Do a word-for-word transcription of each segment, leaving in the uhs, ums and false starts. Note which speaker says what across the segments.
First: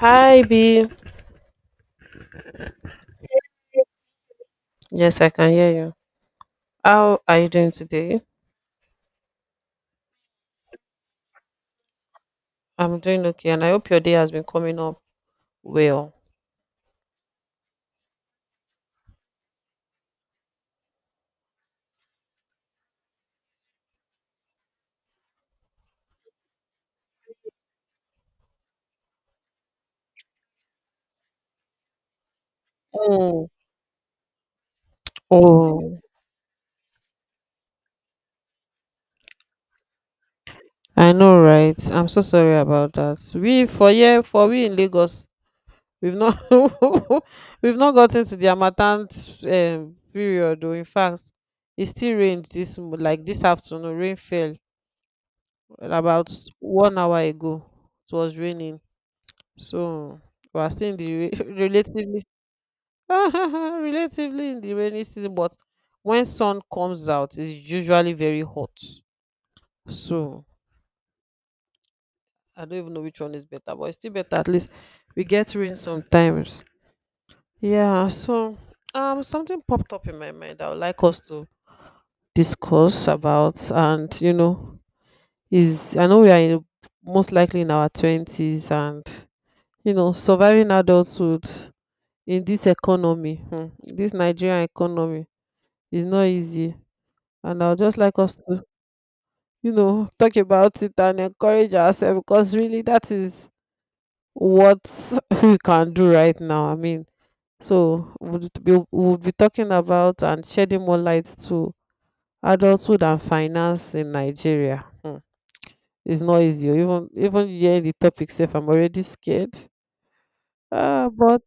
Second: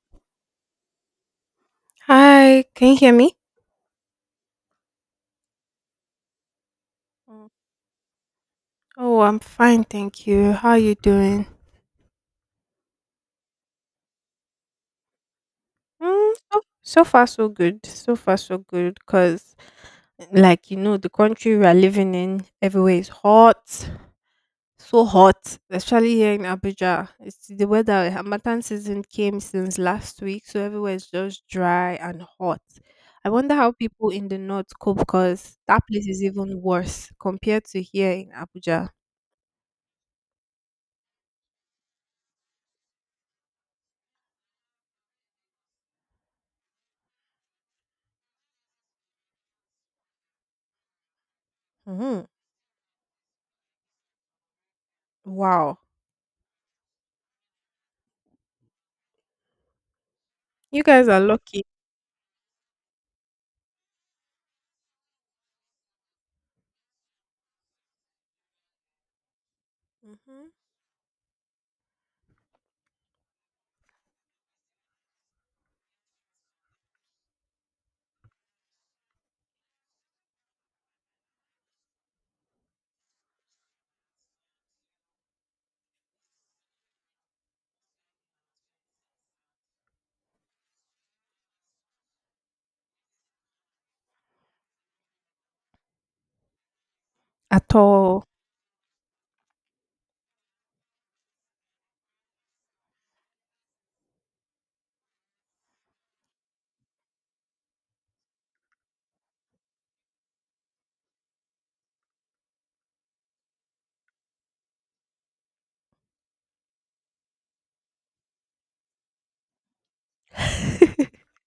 Speaker 1: Hi B.
Speaker 2: Hi, can you hear me?
Speaker 1: Yes, I can hear you. How are you
Speaker 2: Mm.
Speaker 1: doing today?
Speaker 2: Oh, I'm fine, thank you. How are you doing?
Speaker 1: I'm doing okay and I hope your day has been coming up well.
Speaker 2: Mm, so, so far so good. So far so good because like you know the country we are living in everywhere is hot. So hot, especially here in Abuja. It's the weather Hamatan season came since last week, so everywhere is just dry and hot. I
Speaker 1: Oh,
Speaker 2: wonder how people in the north cope because that
Speaker 1: Oh,
Speaker 2: place is even worse compared to here in Abuja.
Speaker 1: I know, right? I'm so sorry about that. We for here for we in Lagos, we've not we've not gotten to the harmattan um, period. Though, in fact, it still
Speaker 2: Hmm.
Speaker 1: rained this mo- like this afternoon. Rain fell
Speaker 2: Wow.
Speaker 1: about one hour ago. It was raining, so we are
Speaker 2: You
Speaker 1: still in
Speaker 2: guys
Speaker 1: the
Speaker 2: are
Speaker 1: re-
Speaker 2: lucky.
Speaker 1: relatively Relatively in the rainy season, but when sun comes out, it's usually very hot. So
Speaker 2: Mhm.
Speaker 1: I don't even know which one is better, but it's still better. At least we get rain sometimes. Yeah. So um, something popped up in my mind. I would like us to discuss about, and you know, is I know we are in, most likely in our twenties, and you know, surviving adulthood in this economy, hmm, this Nigerian economy, is not easy, and
Speaker 2: At
Speaker 1: I'll just like
Speaker 2: all.
Speaker 1: us to, you know, talk about it and encourage ourselves because really that is what we can do right now. I mean, so we'll be, we'll be talking about and shedding more light to adulthood and finance in Nigeria. Hmm. It's not easy. oh, Even even hearing the topic safe, I'm already scared. Ah, but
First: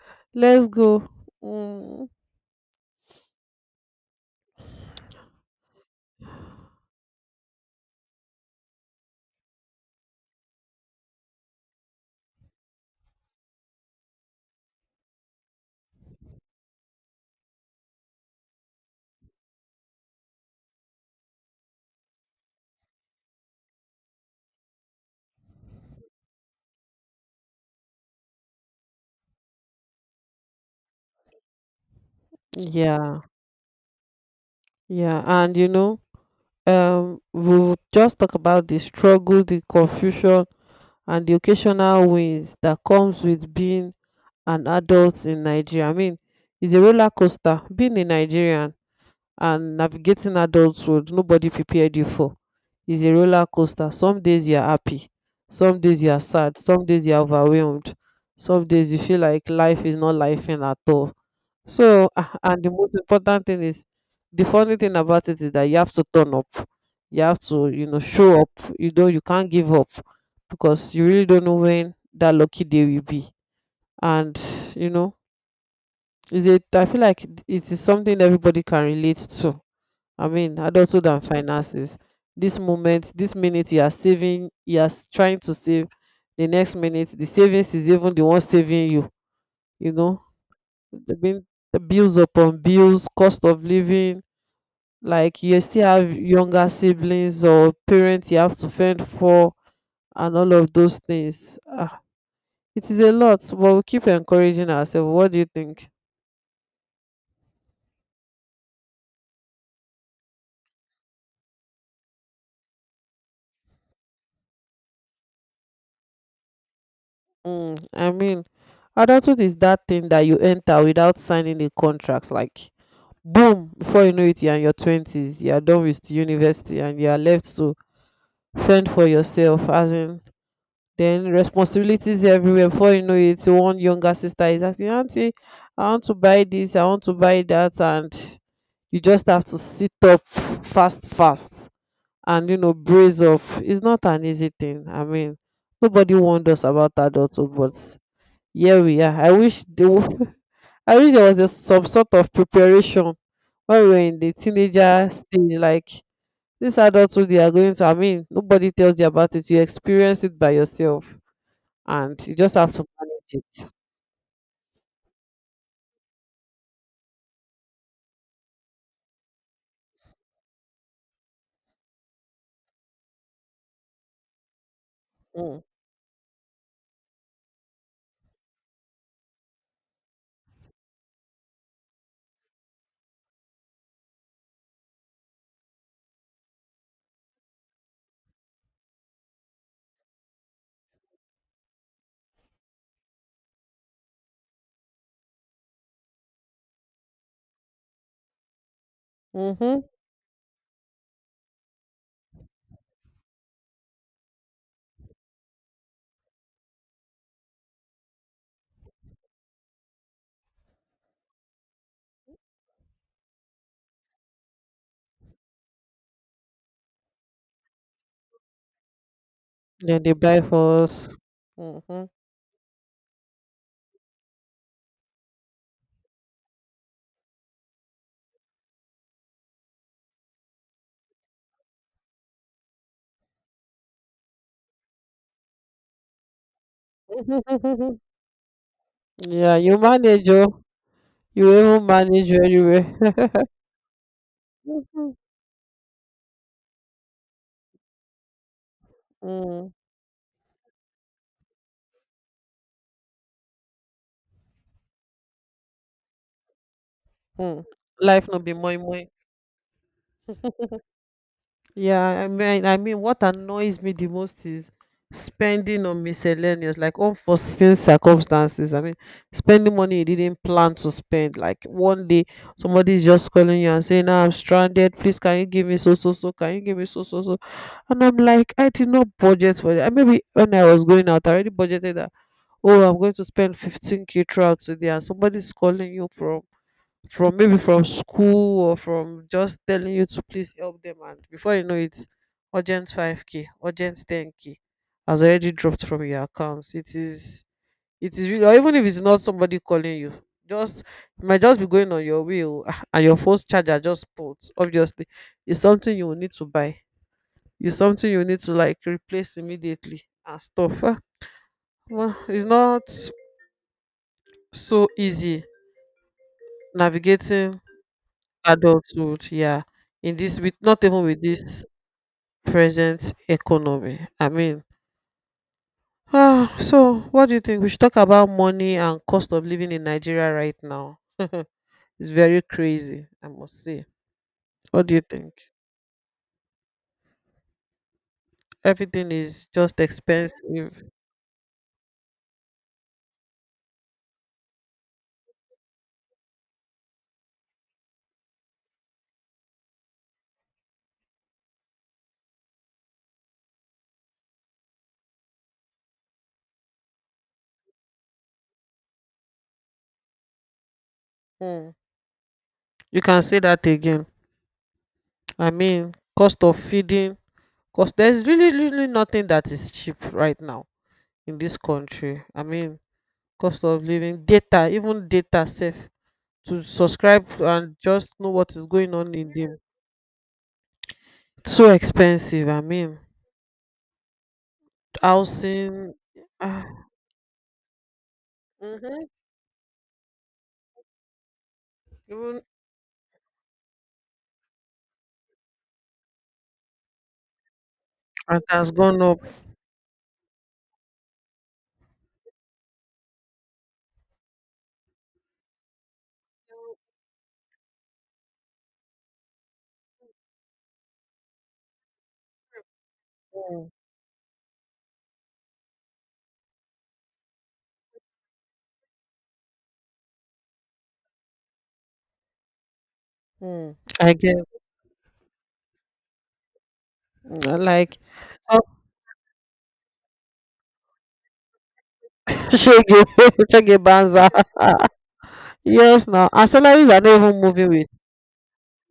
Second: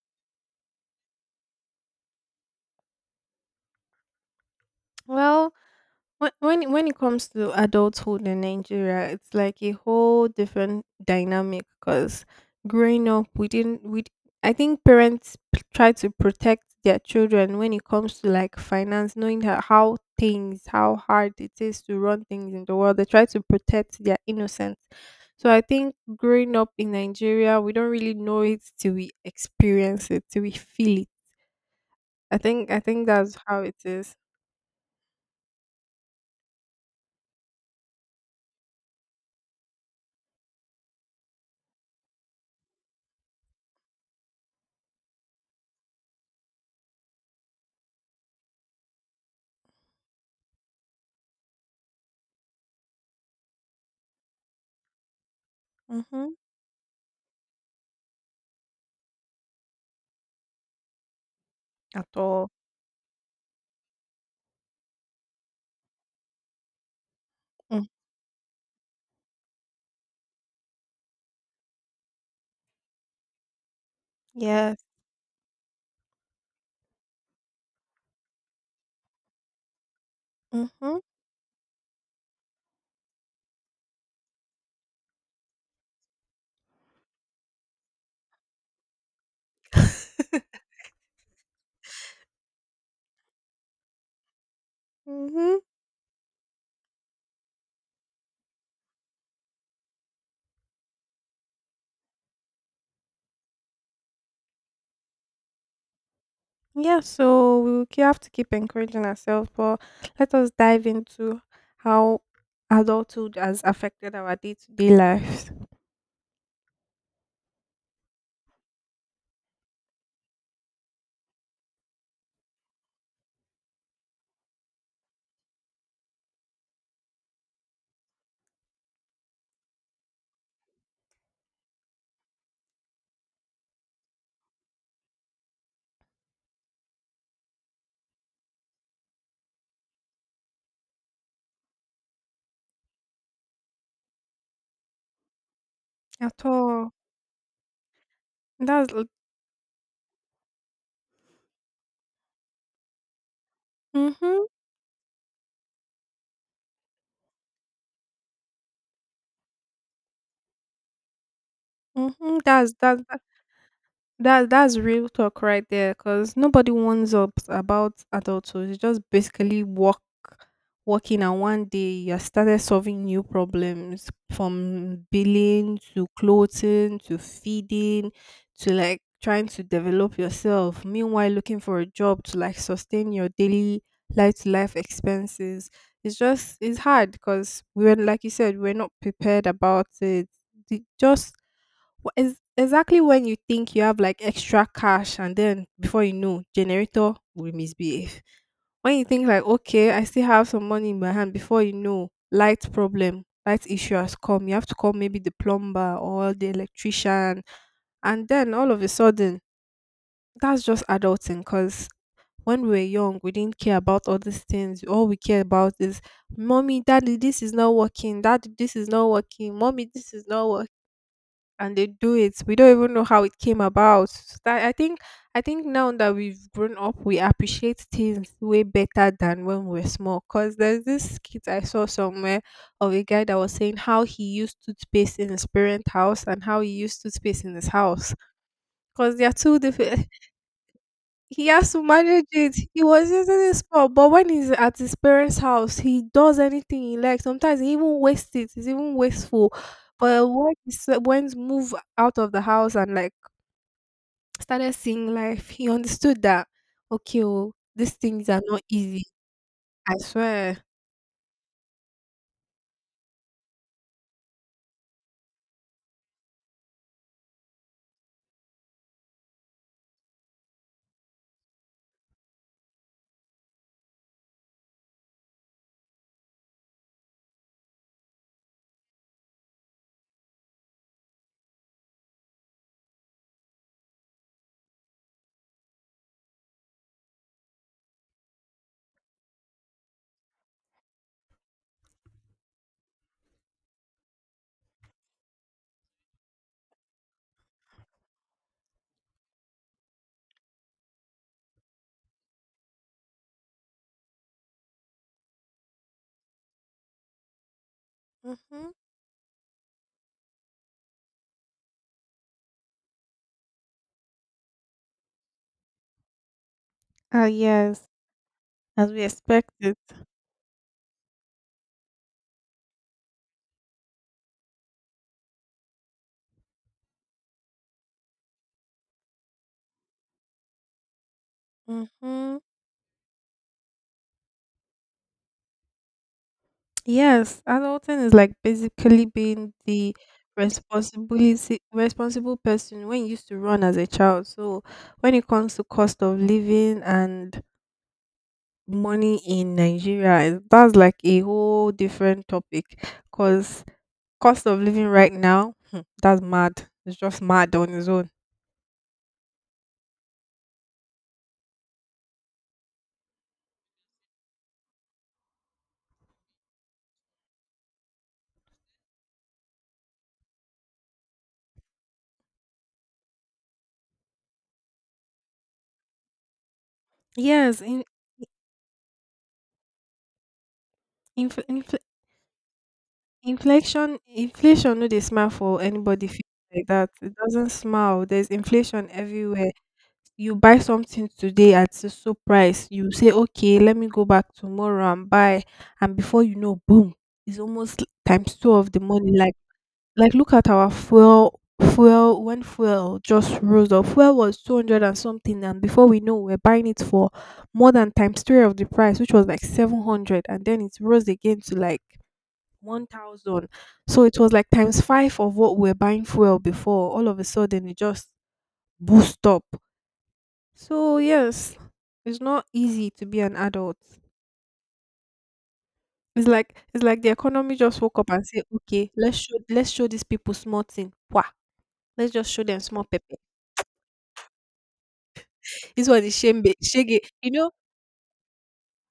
Speaker 1: let's go. Mm,
Speaker 2: Well, when when when it comes to adulthood in Nigeria, it's like a whole different dynamic because growing up, we didn't we d- I think parents p- try to protect their children when it comes to like finance, knowing ho- how things, how hard it is to run things in the world. They try to protect their innocence. So I think growing up in Nigeria, we don't really know it till we experience it, till we feel it. I think I think
Speaker 1: yeah,
Speaker 2: that's how it is.
Speaker 1: yeah, and you know. um, we'll just talk about the struggle, the confusion, and the occasional wins that comes with being an adult in Nigeria. I mean, it's a roller coaster. Being a Nigerian and navigating adulthood nobody prepared you for is a roller coaster. Some days you are happy, some days you are
Speaker 2: Mhm.
Speaker 1: sad, some days you are overwhelmed, some days you feel like life is not life in at all.
Speaker 2: At
Speaker 1: So, ah,
Speaker 2: all.
Speaker 1: and the most important thing is the funny thing about it is that you have to turn up. You have to, you
Speaker 2: Mm.
Speaker 1: know, show up. You don't, you can't give up because you really don't know when that lucky day will be. And
Speaker 2: Yes.
Speaker 1: you know, is it? I feel like it is something everybody can relate to. I mean,
Speaker 2: Mhm.
Speaker 1: adulthood and finances. This moment, this minute you are saving, you are s- trying to save. The next minute, the savings is even the one saving you. You know, the being the bills upon bills, cost of living. Like
Speaker 2: Mhm.
Speaker 1: you still have younger siblings or parents you have to fend for, and all of those things. Ah, it is a lot, but we keep encouraging ourselves. What do you think?
Speaker 2: Yeah, so we will k- have to keep encouraging ourselves, but let us dive into how adulthood has affected our day-to-day lives.
Speaker 1: Mm, I mean, adulthood is that thing that you enter without signing a contract, like boom, before you know it, you're in your twenties, you're done with university, and you are left to fend for yourself. As in, then responsibilities everywhere. Before you know it, one younger sister is asking, "Auntie, I want to buy this, I want to buy that," and you just have to sit up fast fast and you know brace up. It's not an easy thing. I mean, nobody
Speaker 2: At
Speaker 1: warned us
Speaker 2: all.
Speaker 1: about adulthood, but here
Speaker 2: That's
Speaker 1: we
Speaker 2: l-
Speaker 1: are. I wish there wa- I wish there was a, some sort of preparation when we were in the
Speaker 2: mhm.
Speaker 1: teenager stage. Like this adulthood they are going to. I mean, nobody tells you about it. You experience it by yourself, and you
Speaker 2: Mhm.
Speaker 1: just have
Speaker 2: That's
Speaker 1: to
Speaker 2: that.
Speaker 1: manage it.
Speaker 2: That that's real talk right there, because nobody warns up about adulthood. It's just basically work, working, and one day you started solving new problems from
Speaker 1: Mm.
Speaker 2: billing to clothing to feeding to like trying to develop yourself. Meanwhile, looking for a job to like sustain your daily life to life expenses. It's just it's hard because we were like you said we are not prepared about it. The, just Wha- is exactly when you think you have like extra cash, and then before you know, generator will misbehave. When you think like,
Speaker 1: Mm-hmm.
Speaker 2: okay, I still have some money in my hand, before you know, light problem, light issue has come. You have to call maybe the plumber or the electrician, and then all of a sudden, that's just adulting. Cause when we were young, we didn't care about all these things. All we care about is, mommy, daddy, this is not working. Daddy, this is not working. Mommy,
Speaker 1: Then
Speaker 2: this
Speaker 1: they
Speaker 2: is
Speaker 1: buy
Speaker 2: not working,
Speaker 1: for us.
Speaker 2: and they
Speaker 1: Mm-hmm.
Speaker 2: do it. We don't even know how it came about. So that- I think I think now that we've grown up, we appreciate things way better than when we were small. Cause there's this kid I saw somewhere of a guy that was saying how he used toothpaste in his parent house and how he used toothpaste in his house. Cause they are
Speaker 1: Yeah,
Speaker 2: two
Speaker 1: you
Speaker 2: different
Speaker 1: manage oh. You
Speaker 2: he has to
Speaker 1: even
Speaker 2: manage
Speaker 1: manage
Speaker 2: it.
Speaker 1: very
Speaker 2: He
Speaker 1: well.
Speaker 2: was using his spot, but when he's at his parents' house, he does anything he likes. Sometimes he even wastes it. It's even wasteful.
Speaker 1: Mm,
Speaker 2: But when he s- went move out of the house and like started seeing life, he understood that okay, oh,
Speaker 1: mm.
Speaker 2: these
Speaker 1: Life
Speaker 2: things
Speaker 1: no
Speaker 2: are
Speaker 1: be
Speaker 2: not
Speaker 1: moi moi.
Speaker 2: easy. I swear.
Speaker 1: Yeah, I mean, I mean, what annoys me the most is spending on miscellaneous, like unforeseen circumstances. I mean, spending money you didn't plan to spend. Like one day, somebody is just calling you and saying, "Now I'm stranded. Please, can you give me so so so? Can you give me so so so?" And I'm like, I did not budget for that. Maybe when I was going out, I already budgeted, oh, I'm going to spend fifteen k throughout today, and somebody's calling you from from maybe from school, or from just telling you to please help them, and before you know it, urgent five k, urgent ten k has already dropped from your accounts. It is, it is really. Or even if it's not somebody calling you, just, you might just be going on your way, oh, ah, and your phone's charger just pulled. Obviously it's something you will need to buy, it's something you need to
Speaker 2: Mm-hmm.
Speaker 1: like replace immediately and stuff. Ah, well, it's not so easy
Speaker 2: Ah,
Speaker 1: navigating
Speaker 2: yes, as we
Speaker 1: adulthood, yeah,
Speaker 2: expected.
Speaker 1: in this, with not even with this present economy. I mean, ah, so what do you think? We should talk about money and cost of living in Nigeria right now. It's
Speaker 2: Mm-hmm.
Speaker 1: very crazy, I must say. What do you think?
Speaker 2: Yes, adulting is like basically
Speaker 1: Everything is
Speaker 2: being
Speaker 1: just
Speaker 2: the
Speaker 1: expensive.
Speaker 2: responsibility responsible person when you used to run as a child. So when it comes to cost of living and money in Nigeria, it- that's like a whole different topic because cost of living right now, hmm, that's mad. It's just mad on its own.
Speaker 1: Mm, you can say that again. I mean, cost of feeding, cost, there's really really nothing that is cheap right now in this country. I mean, cost of living, data, even data safe, to subscribe
Speaker 2: Yes,
Speaker 1: and
Speaker 2: in,
Speaker 1: just know what is going on in the,
Speaker 2: inf
Speaker 1: so
Speaker 2: infl
Speaker 1: expensive, I mean,
Speaker 2: inflation inflation no dey smile for
Speaker 1: housing,
Speaker 2: anybody feel
Speaker 1: ah,
Speaker 2: like that. It doesn't smile. There's inflation
Speaker 1: mhm,
Speaker 2: everywhere. You buy something today at a so
Speaker 1: even
Speaker 2: price, you say okay let me go back tomorrow and buy, and before you know, boom, it's almost l- times
Speaker 1: and
Speaker 2: two of
Speaker 1: has
Speaker 2: the
Speaker 1: gone
Speaker 2: money.
Speaker 1: up.
Speaker 2: Like like look at our fuel fuel When fuel just rose up, fuel was two hundred and something, and before we know we're buying it for more than times three of the price, which was like seven hundred, and then it rose again to like one thousand.
Speaker 1: Mm,
Speaker 2: So it was like times five of what we we're buying fuel before, all of a sudden it just boost up. So yes, it's not easy to be an
Speaker 1: mm,
Speaker 2: adult.
Speaker 1: I get.
Speaker 2: It's like it's like the economy
Speaker 1: Mm,
Speaker 2: just woke
Speaker 1: like,
Speaker 2: up and say,
Speaker 1: so.
Speaker 2: okay, let's show let's show these people small thing. Wah, let's just show them small
Speaker 1: Shege.
Speaker 2: pepper.
Speaker 1: Shege banza.
Speaker 2: This one
Speaker 1: Yes,
Speaker 2: is
Speaker 1: now our
Speaker 2: shembe
Speaker 1: salaries
Speaker 2: shege.
Speaker 1: are not
Speaker 2: You
Speaker 1: even
Speaker 2: know,
Speaker 1: moving with.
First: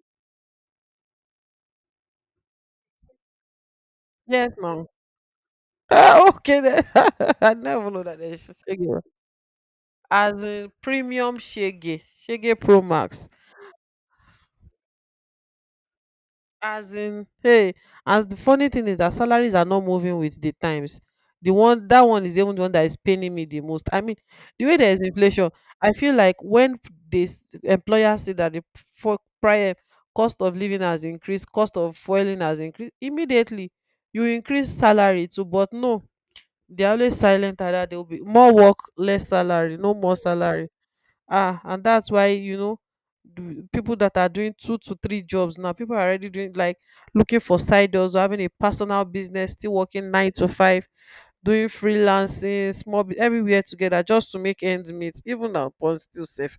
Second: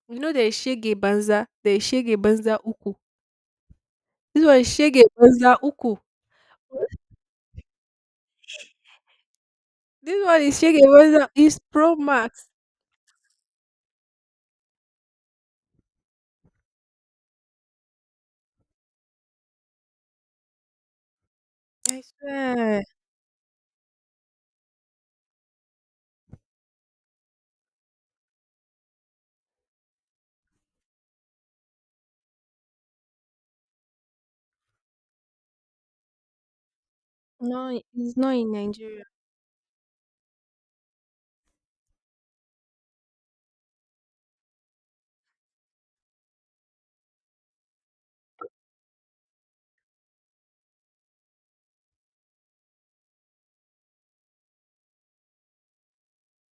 Speaker 2: you know there is shege banza, there is shege banza uku. This
Speaker 1: Yes,
Speaker 2: one is
Speaker 1: now.
Speaker 2: shege banza uku.
Speaker 1: Ah, okay then. I never know that there's shege.
Speaker 2: This one
Speaker 1: As
Speaker 2: is
Speaker 1: in
Speaker 2: shege banza
Speaker 1: premium
Speaker 2: is pro
Speaker 1: shege,
Speaker 2: max.
Speaker 1: shege pro max. As in hey. As the funny thing is that salaries are not moving with the times. The one
Speaker 2: I
Speaker 1: that one is even the one
Speaker 2: swear.
Speaker 1: that is paining me the most. I mean, the way there is inflation, I feel like when this employers see that the, for prior, cost of living has increased, cost of fueling has increased immediately, you increase salary too. But no, they are always silent at
Speaker 2: No,
Speaker 1: that. There will
Speaker 2: it's
Speaker 1: be
Speaker 2: not in
Speaker 1: more work,
Speaker 2: Nigeria.
Speaker 1: less salary. No more salary. Ah, and that's why you know the people that are doing two to three jobs, now people are already doing like looking for side jobs, or having a personal business, still working nine to five, doing freelancing, small bu- everywhere together just to make ends meet. Even upon still safe,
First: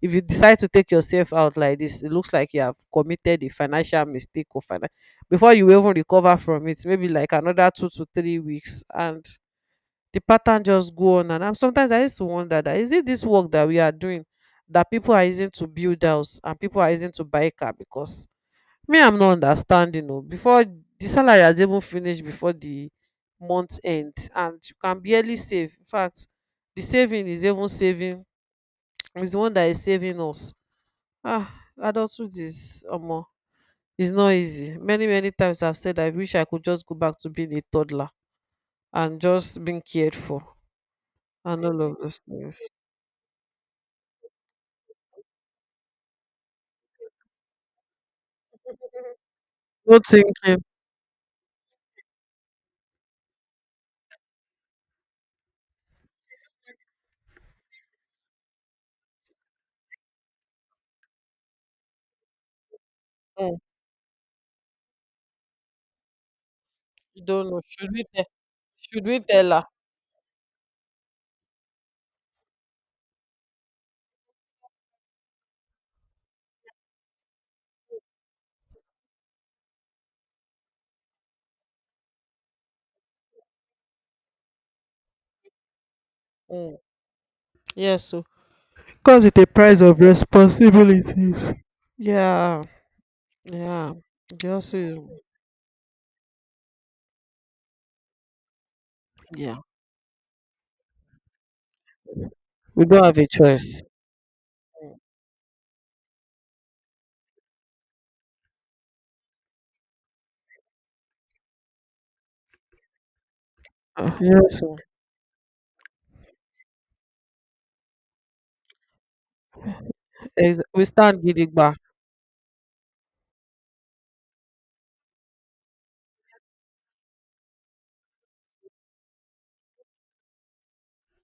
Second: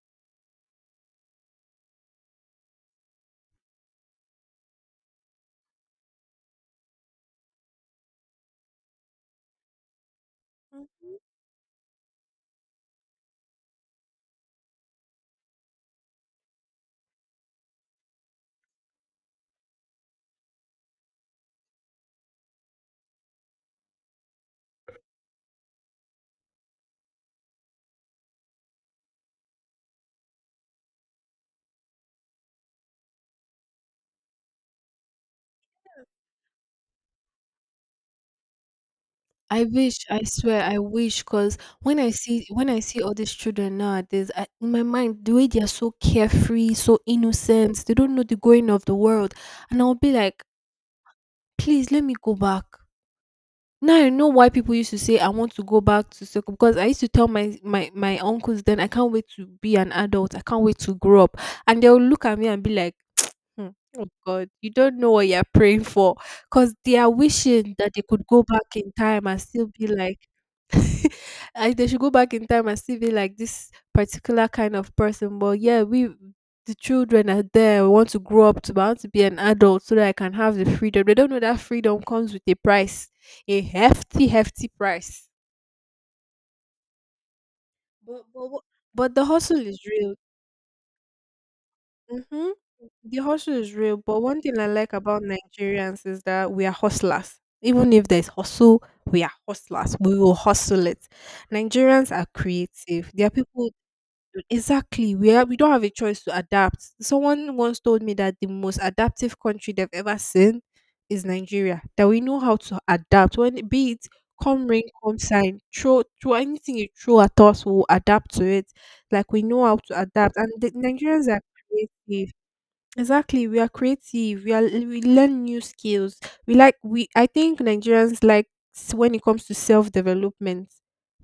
Speaker 1: if you decide to take yourself out like this, it looks like you have committed a financial mistake or finan- before you even recover from it, maybe like another two to three weeks, and the pattern just go on and on. Sometimes I used to wonder, that is it this work that we are doing that people are using to build house, and people are using to buy car? Because me, I'm not understanding. Oh, before the salary has even finished, before the month end, and you can barely save. In fact, the saving is even saving, is the one that is saving us. Ah, adulthood is omo. It's not easy. Many many times I've said I wish I could just go back to being a toddler and
Speaker 2: I
Speaker 1: just being
Speaker 2: wish,
Speaker 1: cared
Speaker 2: I
Speaker 1: for,
Speaker 2: swear, I wish, cause
Speaker 1: and all of
Speaker 2: when I
Speaker 1: those
Speaker 2: see
Speaker 1: things.
Speaker 2: when I see all these children nowadays, I, in my mind, the way they are so carefree, so innocent, they don't know the going of the world, and I'll
Speaker 1: Not
Speaker 2: be like,
Speaker 1: thinking.
Speaker 2: please let me go back. Now I know why people used to say I want to go back to school because I used to tell my my my uncles then I can't wait to be an adult, I can't wait to grow up, and they'll look at me and be like,
Speaker 1: Mm,
Speaker 2: hmm, oh God, you don't know what you're praying for, cause they are
Speaker 1: you don't know.
Speaker 2: wishing
Speaker 1: Should
Speaker 2: that they
Speaker 1: we tell?
Speaker 2: could go back in
Speaker 1: Should we
Speaker 2: time and
Speaker 1: tell her?
Speaker 2: still be like I, they should go back in time and still be like this particular kind of person. But yeah, we the children are there. We want to grow up to I want to be an adult so that I can have the freedom. They don't know that freedom comes with a price, a hefty, hefty price.
Speaker 1: Mm. Yes.
Speaker 2: But
Speaker 1: So,
Speaker 2: but what- but the
Speaker 1: comes with a
Speaker 2: hustle
Speaker 1: price
Speaker 2: is
Speaker 1: of
Speaker 2: real.
Speaker 1: responsibilities.
Speaker 2: Hmm.
Speaker 1: Yeah,
Speaker 2: The hustle is
Speaker 1: yeah.
Speaker 2: real. But one
Speaker 1: It
Speaker 2: thing I
Speaker 1: also
Speaker 2: like
Speaker 1: is.
Speaker 2: about Nigerians is that we are hustlers. Even if there's hustle, we are
Speaker 1: Yeah.
Speaker 2: hustlers. We will hustle it. Nigerians are
Speaker 1: We don't
Speaker 2: creative.
Speaker 1: have
Speaker 2: They
Speaker 1: a
Speaker 2: are people.
Speaker 1: choice.
Speaker 2: Exactly. We are, we don't have a choice to adapt. Someone once told me that the most adaptive country they've ever seen is Nigeria. That we know how to adapt when it- be it
Speaker 1: Uh, Yes,
Speaker 2: come
Speaker 1: oh.
Speaker 2: rain, come shine, throw throw anything you throw at us, we'll adapt to it. Like we know how to adapt, and
Speaker 1: Ex-
Speaker 2: the
Speaker 1: we stand
Speaker 2: Nigerians are
Speaker 1: gidigba.
Speaker 2: creative. Exactly, we are creative. We are we learn new skills. We like we I think Nigerians like s- when it comes to self-development,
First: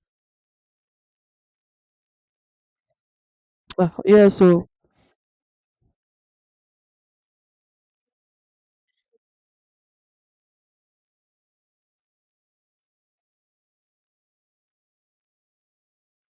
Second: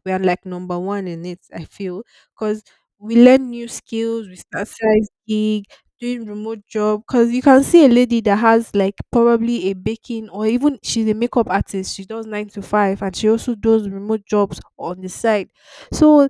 Speaker 2: we are like number one in it, I feel, because we learn new
Speaker 1: Ah,
Speaker 2: skills, we
Speaker 1: yes,
Speaker 2: start
Speaker 1: oh.
Speaker 2: size gig, doing remote job because you can see a lady that has like probably a baking or even she's a makeup artist, she does nine to five and she also does remote jobs on the side. So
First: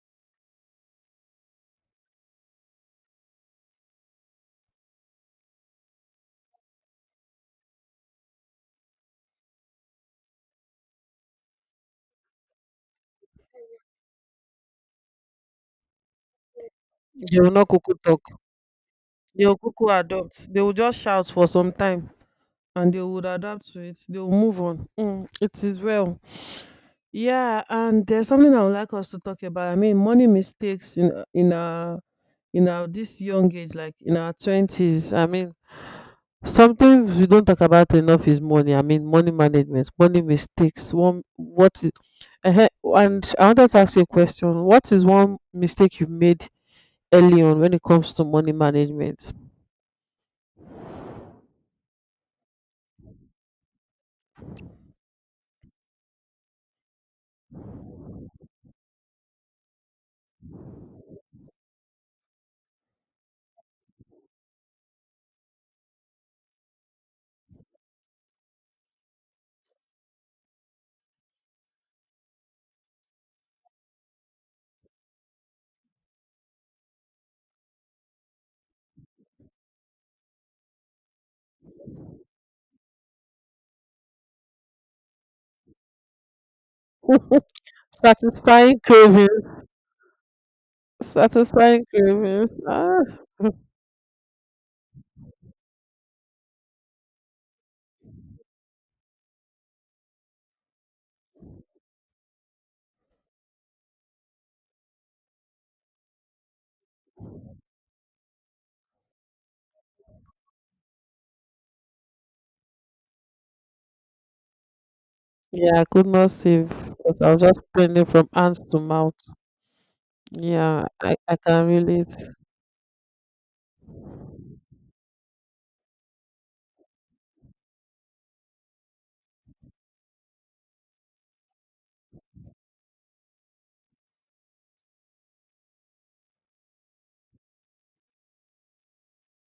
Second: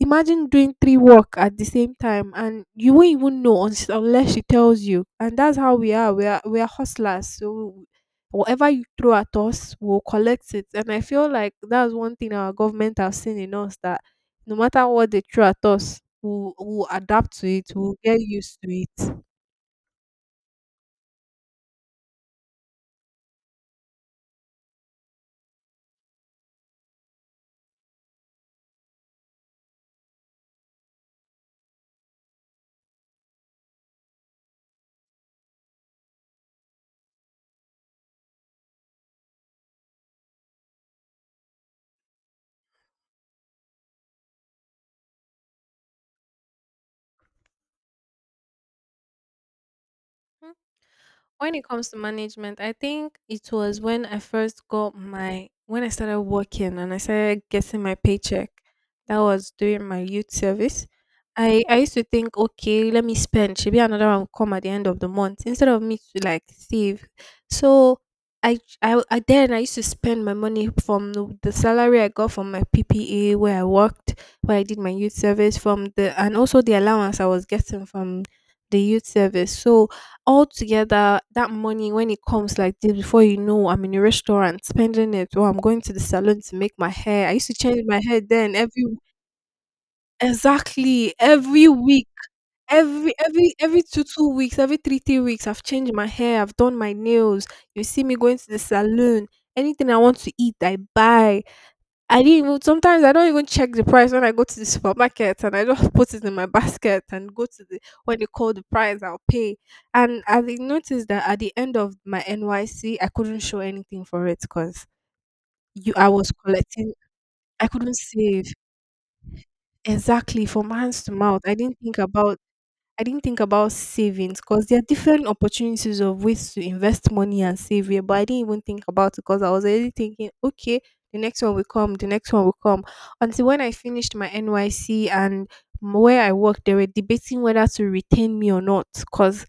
Speaker 2: imagine doing three work at the same time and you won't even know uns- unless she tells you. And that's how we are. We are we are hustlers. So whatever you throw at us, we'll collect it. And I feel like that's one thing our government have seen in us that no matter what they throw at us, we'll, we'll adapt
Speaker 1: They
Speaker 2: to
Speaker 1: will
Speaker 2: it.
Speaker 1: not cuckoo
Speaker 2: We'll get
Speaker 1: talk.
Speaker 2: used to it.
Speaker 1: They will cuckoo adopt. They will just shout for some time, and they would adapt to it. They will move on. Mm, it is well. Yeah, and there's something I would like us to talk about. I mean, money mistakes in in our in our this young age, like in our twenties. I mean, something we don't talk about enough is money. I mean, money management, money mistakes. One what is, uh, and I wanted to ask you a question. What is one mistake you made early on when it comes to money management?
Speaker 2: When it comes to management, I think it was when I first got my when I started working and I started getting my paycheck. That was during my youth service. I I used to think, okay, let me spend. Should be another one will come at the end of the month instead of me to like save. So I, I, I then I used to spend my money from the, the salary I got from my P P A where I worked, where I did my youth service from the and also the allowance I was getting from the youth service. So altogether that money when it comes like this before you know I'm in a restaurant spending it or I'm going to the salon to make my hair. I used to change my hair then
Speaker 1: Satisfying
Speaker 2: every
Speaker 1: cravings.
Speaker 2: exactly every
Speaker 1: Satisfying
Speaker 2: week
Speaker 1: cravings. Ah.
Speaker 2: every every every two two weeks, every three three weeks I've changed my hair, I've done my nails. You see me going to the salon. Anything I want to eat I buy. I didn't even sometimes I don't even check the price when I go to the supermarket and I just put it in my basket and go to the when they call the price I'll pay. And I did notice that at the end of my N Y C I couldn't show anything for it because
Speaker 1: Yeah, I
Speaker 2: you
Speaker 1: could
Speaker 2: I was
Speaker 1: not save
Speaker 2: collecting
Speaker 1: because I was just
Speaker 2: I couldn't
Speaker 1: spending from
Speaker 2: save
Speaker 1: hands to mouth.
Speaker 2: exactly from
Speaker 1: Yeah,
Speaker 2: hands to
Speaker 1: I, I
Speaker 2: mouth. I
Speaker 1: can
Speaker 2: didn't think
Speaker 1: relate.
Speaker 2: about I didn't think about savings because there are different opportunities of ways to invest money and save it. But I didn't even think about it because I was already thinking, okay, the next one will come, the next one will come. Until when I finished my N Y C and m- where I worked, they were debating whether to retain me or not because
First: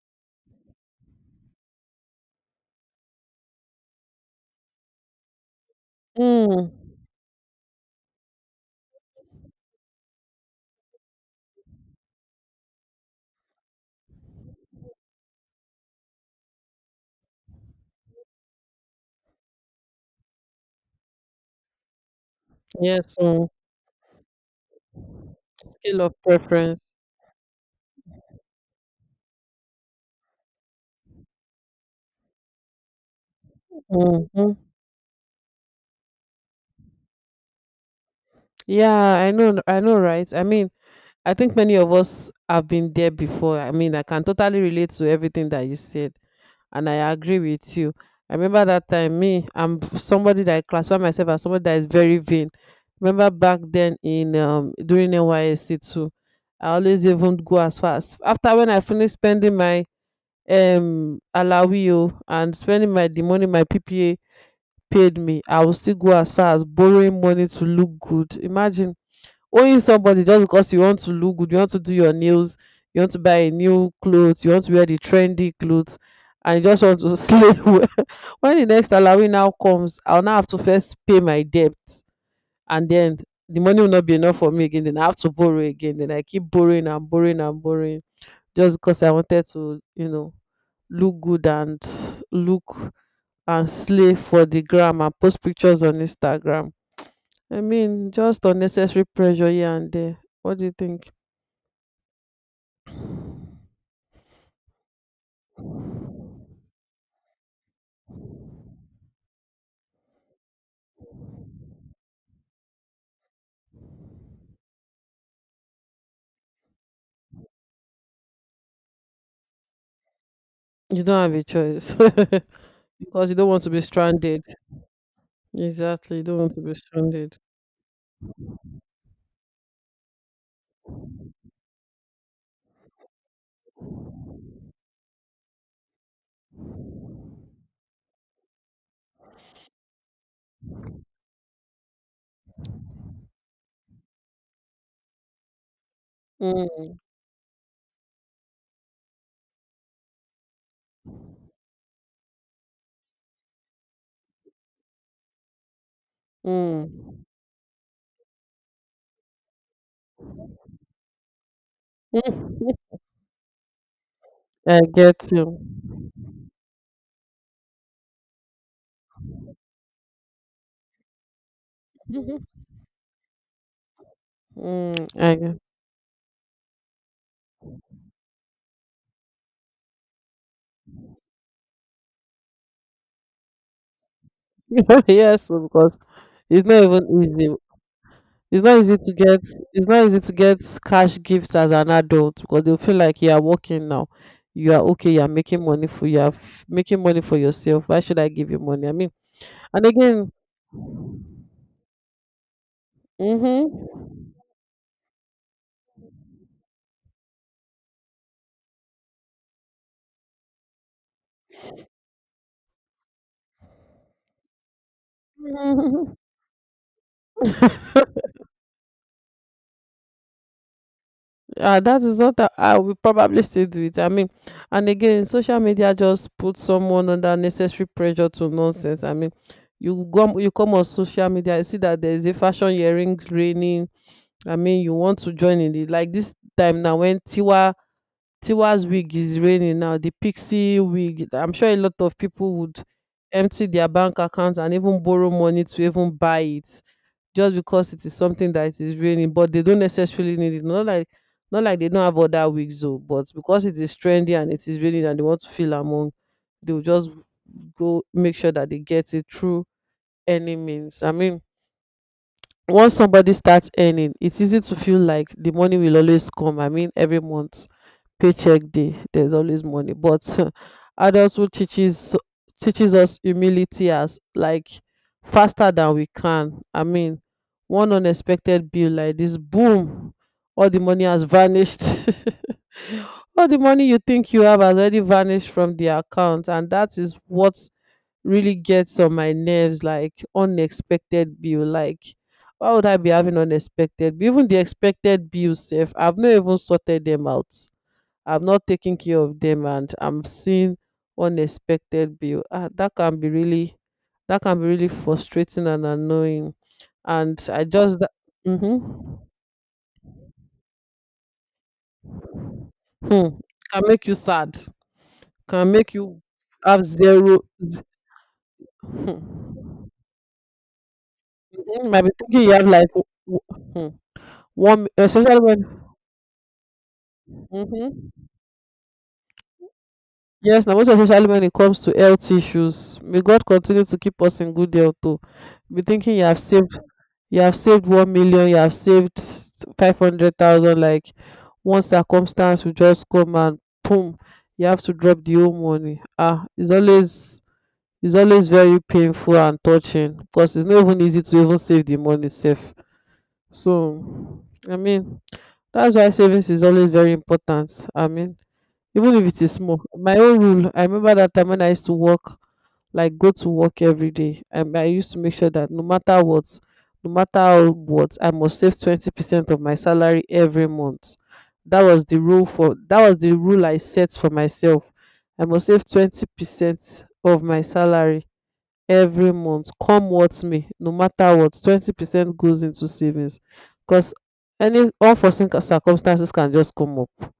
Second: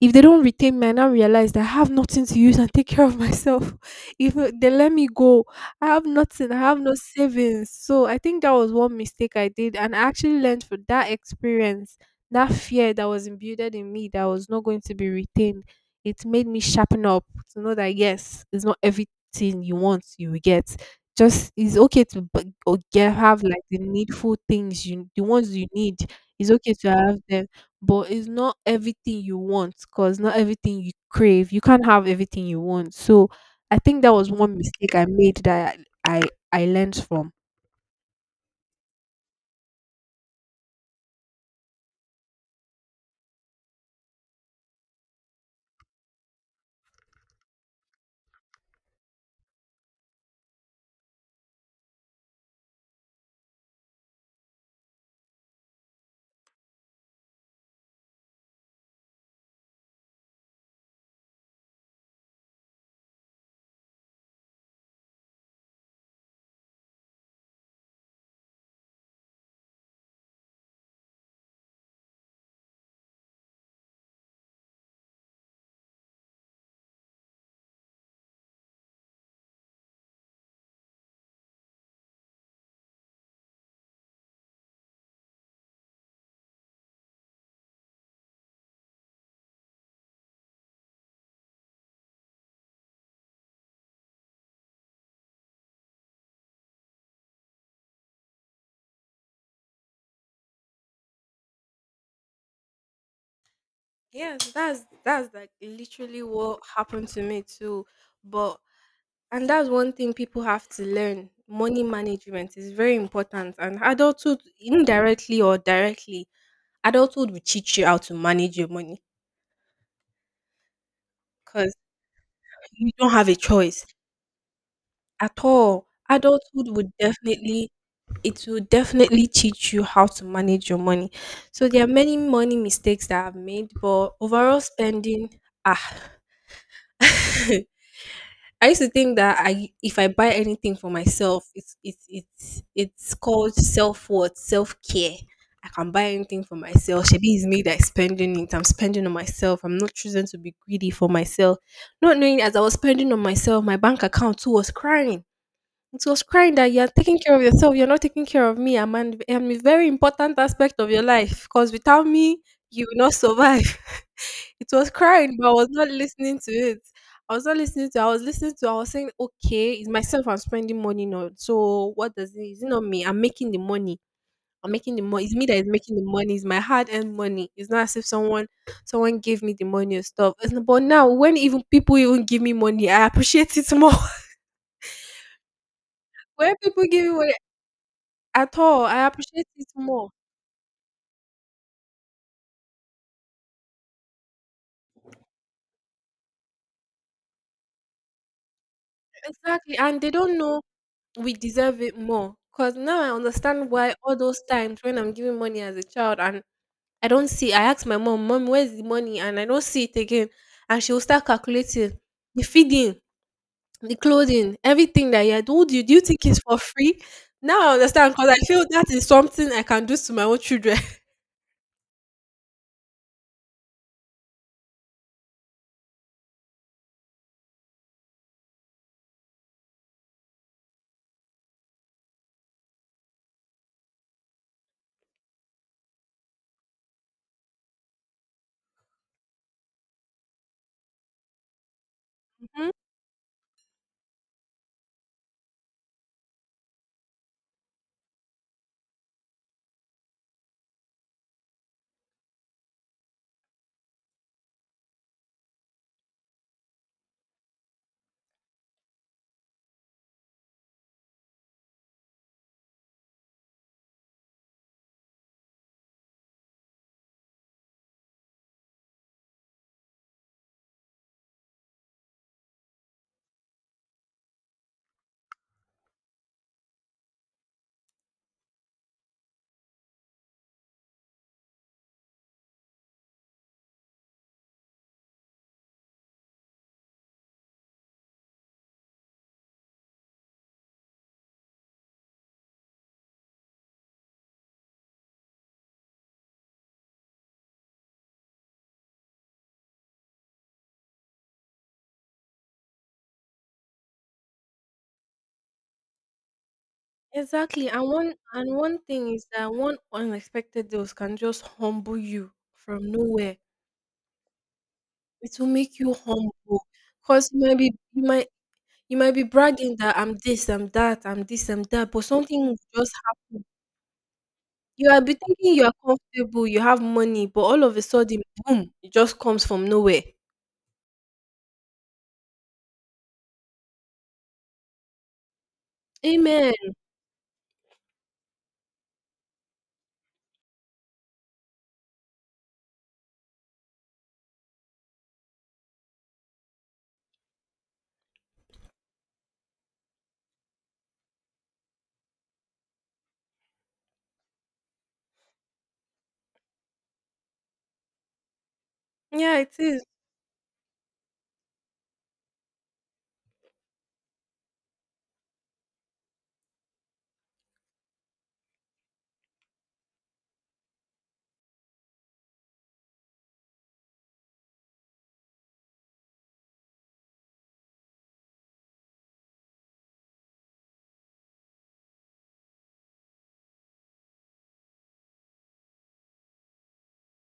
Speaker 2: if they don't retain me, I now realize that I have nothing to use and take care of myself. If uh, they let me go, I have nothing. I
Speaker 1: Mm,
Speaker 2: have no savings. So I think that was one mistake I did, and I actually learned from that experience. That fear that was imbued in me that I was not going to be retained, it made me sharpen up to know that yes, it's not everything you want you will get. Just it's okay to b- or get
Speaker 1: yes,
Speaker 2: have
Speaker 1: mm.
Speaker 2: like the needful things you the ones you need.
Speaker 1: Scale of
Speaker 2: It's okay
Speaker 1: preference.
Speaker 2: to have them, but it's not everything you want, because not everything you crave, you can't have everything you want, so I think that was one
Speaker 1: Mhm.
Speaker 2: mistake I made, that i i, I learned from.
Speaker 1: Yeah, I know, I know, right? I mean, I think many of us have been there before. I mean, I can totally relate to everything that you said, and I agree with you. I remember that time. Me, I'm somebody that I classify myself as somebody that is very vain. Remember back then in um during N Y S C too, I always even go as far as, after when I finish spending my um allowio and spending my the money my P P A paid me, I will still go as far as borrowing money to look good. Imagine owing somebody just because you want to look good, you want to do your nails, you want to buy a new clothes, you want to wear the trendy clothes, and you just want to slay well. When the next allowing now comes, I will now have to first pay my debt, and then the money will not be enough for me again. Then I have to borrow again. Then I keep borrowing and borrowing and borrowing just because I wanted to, you know look good and look and slay for the gram and post pictures on Instagram. I mean, just unnecessary pressure here and there. What do you think?
Speaker 2: Yes, that's that's like literally what happened to me too. But and that's one thing people have to learn. Money management is very important, and adulthood, indirectly or directly, adulthood will teach you how to manage your money,
Speaker 1: You don't have a
Speaker 2: because
Speaker 1: choice.
Speaker 2: you don't have
Speaker 1: Because
Speaker 2: a
Speaker 1: you don't want to be
Speaker 2: choice
Speaker 1: stranded.
Speaker 2: at all.
Speaker 1: Exactly, you don't want to
Speaker 2: Adulthood
Speaker 1: be
Speaker 2: would
Speaker 1: stranded.
Speaker 2: definitely, it will definitely teach you how to manage your money. So there are many money mistakes that I've made, but overall spending, ah, I used to think that I if I buy anything for myself, it's it's it's it's called self worth, self care. I can buy anything for
Speaker 1: Mm,
Speaker 2: myself. Shebi is me that's spending it. I'm spending on myself. I'm not choosing to be greedy for myself. Not knowing, as I was spending on myself, my bank account too was crying. It was crying that you're taking
Speaker 1: mm.
Speaker 2: care of yourself, you're not taking care of me. I'm an I'm a very important aspect of your life, because without me, you will not survive. It
Speaker 1: I
Speaker 2: was
Speaker 1: get
Speaker 2: crying,
Speaker 1: you.
Speaker 2: but I was not listening to it. I was not listening to, I was listening to, I was saying, okay, it's myself I'm spending money on. So what does it,
Speaker 1: Mhm.
Speaker 2: is it not me? I'm making the money. I'm making the
Speaker 1: Mm,
Speaker 2: money. It's
Speaker 1: I
Speaker 2: me that
Speaker 1: get.
Speaker 2: is making the money. It's my hard earned money. It's not as if someone someone gave me the money and stuff. It's- But now, when even people even give me money, I appreciate it more.
Speaker 1: Yes, so because
Speaker 2: When
Speaker 1: it's not
Speaker 2: people give me
Speaker 1: even
Speaker 2: money,
Speaker 1: easy.
Speaker 2: at
Speaker 1: It's not
Speaker 2: all,
Speaker 1: easy
Speaker 2: I
Speaker 1: to get.
Speaker 2: appreciate it
Speaker 1: It's not
Speaker 2: more.
Speaker 1: easy to get cash gifts as an adult because they feel like you are working now. You are okay. You are making money for you are f- making money for yourself. Why should I give you money? I mean,
Speaker 2: Exactly,
Speaker 1: and
Speaker 2: and they
Speaker 1: again.
Speaker 2: don't know we deserve it more. Cause now I understand why all those times when I'm giving money as a child, and I don't see, I ask my mom, "Mom, where's the money?" And I don't see it again, and she will start calculating the feeding, the clothing, everything that you do, do you do you
Speaker 1: Mm-hmm.
Speaker 2: think it's for free? Now I understand, cause I feel that is something I can do to my own children.
Speaker 1: Uh, that is what I, I will probably still do it. I mean, and again, social media just puts someone under necessary pressure to nonsense. I mean, you go, you come on social media, you see that there is a fashion earring raining. I mean, you want to join in it. Like this time now, when Tiwa Tiwa's wig is raining now, the Pixie wig. I'm sure a lot of people would empty their bank accounts and even borrow money to even buy it just because it is something that is raining, but they don't necessarily need it. Not like, not like they don't have other weeks though, but because it is trendy and it is raining and they want to feel among, they will just go make sure that they get it through any means. I mean, once somebody starts earning, it's easy to feel like the money will always come. I mean, every month paycheck day, there's always money. But adulthood teaches teaches us humility as like faster than we can. I mean, one unexpected bill like this, boom, all the money has vanished. All the money you think you have has already vanished from the account, and that is what really gets on my nerves. Like unexpected bill. Like why would I be having unexpected bill? Even the expected bills sef I've not even sorted them out. I am not taking care of them, and I'm seeing unexpected bill. Ah, that can be really that can be really frustrating and annoying. And I
Speaker 2: Exactly. And
Speaker 1: just that.
Speaker 2: one and one thing
Speaker 1: Mm-hmm.
Speaker 2: is that one unexpected dose can just humble you from
Speaker 1: Hmm.
Speaker 2: nowhere.
Speaker 1: Can make you sad,
Speaker 2: It will
Speaker 1: can
Speaker 2: make
Speaker 1: make
Speaker 2: you
Speaker 1: you
Speaker 2: humble.
Speaker 1: have
Speaker 2: Because
Speaker 1: zero.
Speaker 2: you might be
Speaker 1: z-
Speaker 2: you might you might be bragging
Speaker 1: Hmm.
Speaker 2: that I'm this, I'm that, I'm this, I'm
Speaker 1: Mhm.
Speaker 2: that, but
Speaker 1: Might be
Speaker 2: something
Speaker 1: thinking you
Speaker 2: will
Speaker 1: have like
Speaker 2: just
Speaker 1: w-
Speaker 2: happen.
Speaker 1: w- hmm, one,
Speaker 2: You are be
Speaker 1: especially
Speaker 2: thinking
Speaker 1: when.
Speaker 2: you are comfortable, you have money, but all of a
Speaker 1: Mm-hmm.
Speaker 2: sudden, boom, it just comes from nowhere.
Speaker 1: Yes, now most especially when it comes to health issues. May God continue to keep us in good health too. Be thinking you have
Speaker 2: Amen.
Speaker 1: saved, you have saved one million, you have saved five hundred thousand, like one circumstance will just come and boom, you have to drop the whole money. Ah, it's always it's always very painful and touching because it's not even easy to even save the money safe. So I mean, that's why savings is always very important. I mean, even if
Speaker 2: Yeah,
Speaker 1: it is
Speaker 2: it
Speaker 1: small,
Speaker 2: is.
Speaker 1: my own rule, I remember that time when I used to work, like go to work every day, and I used to make sure that no matter what, no matter how, what, I must save twenty percent of my salary every month. that was the rule for that was the rule I set for myself. I must save twenty percent of my salary every month. Come what may, no matter what, twenty percent goes into savings, because any unforeseen circumstances can just come up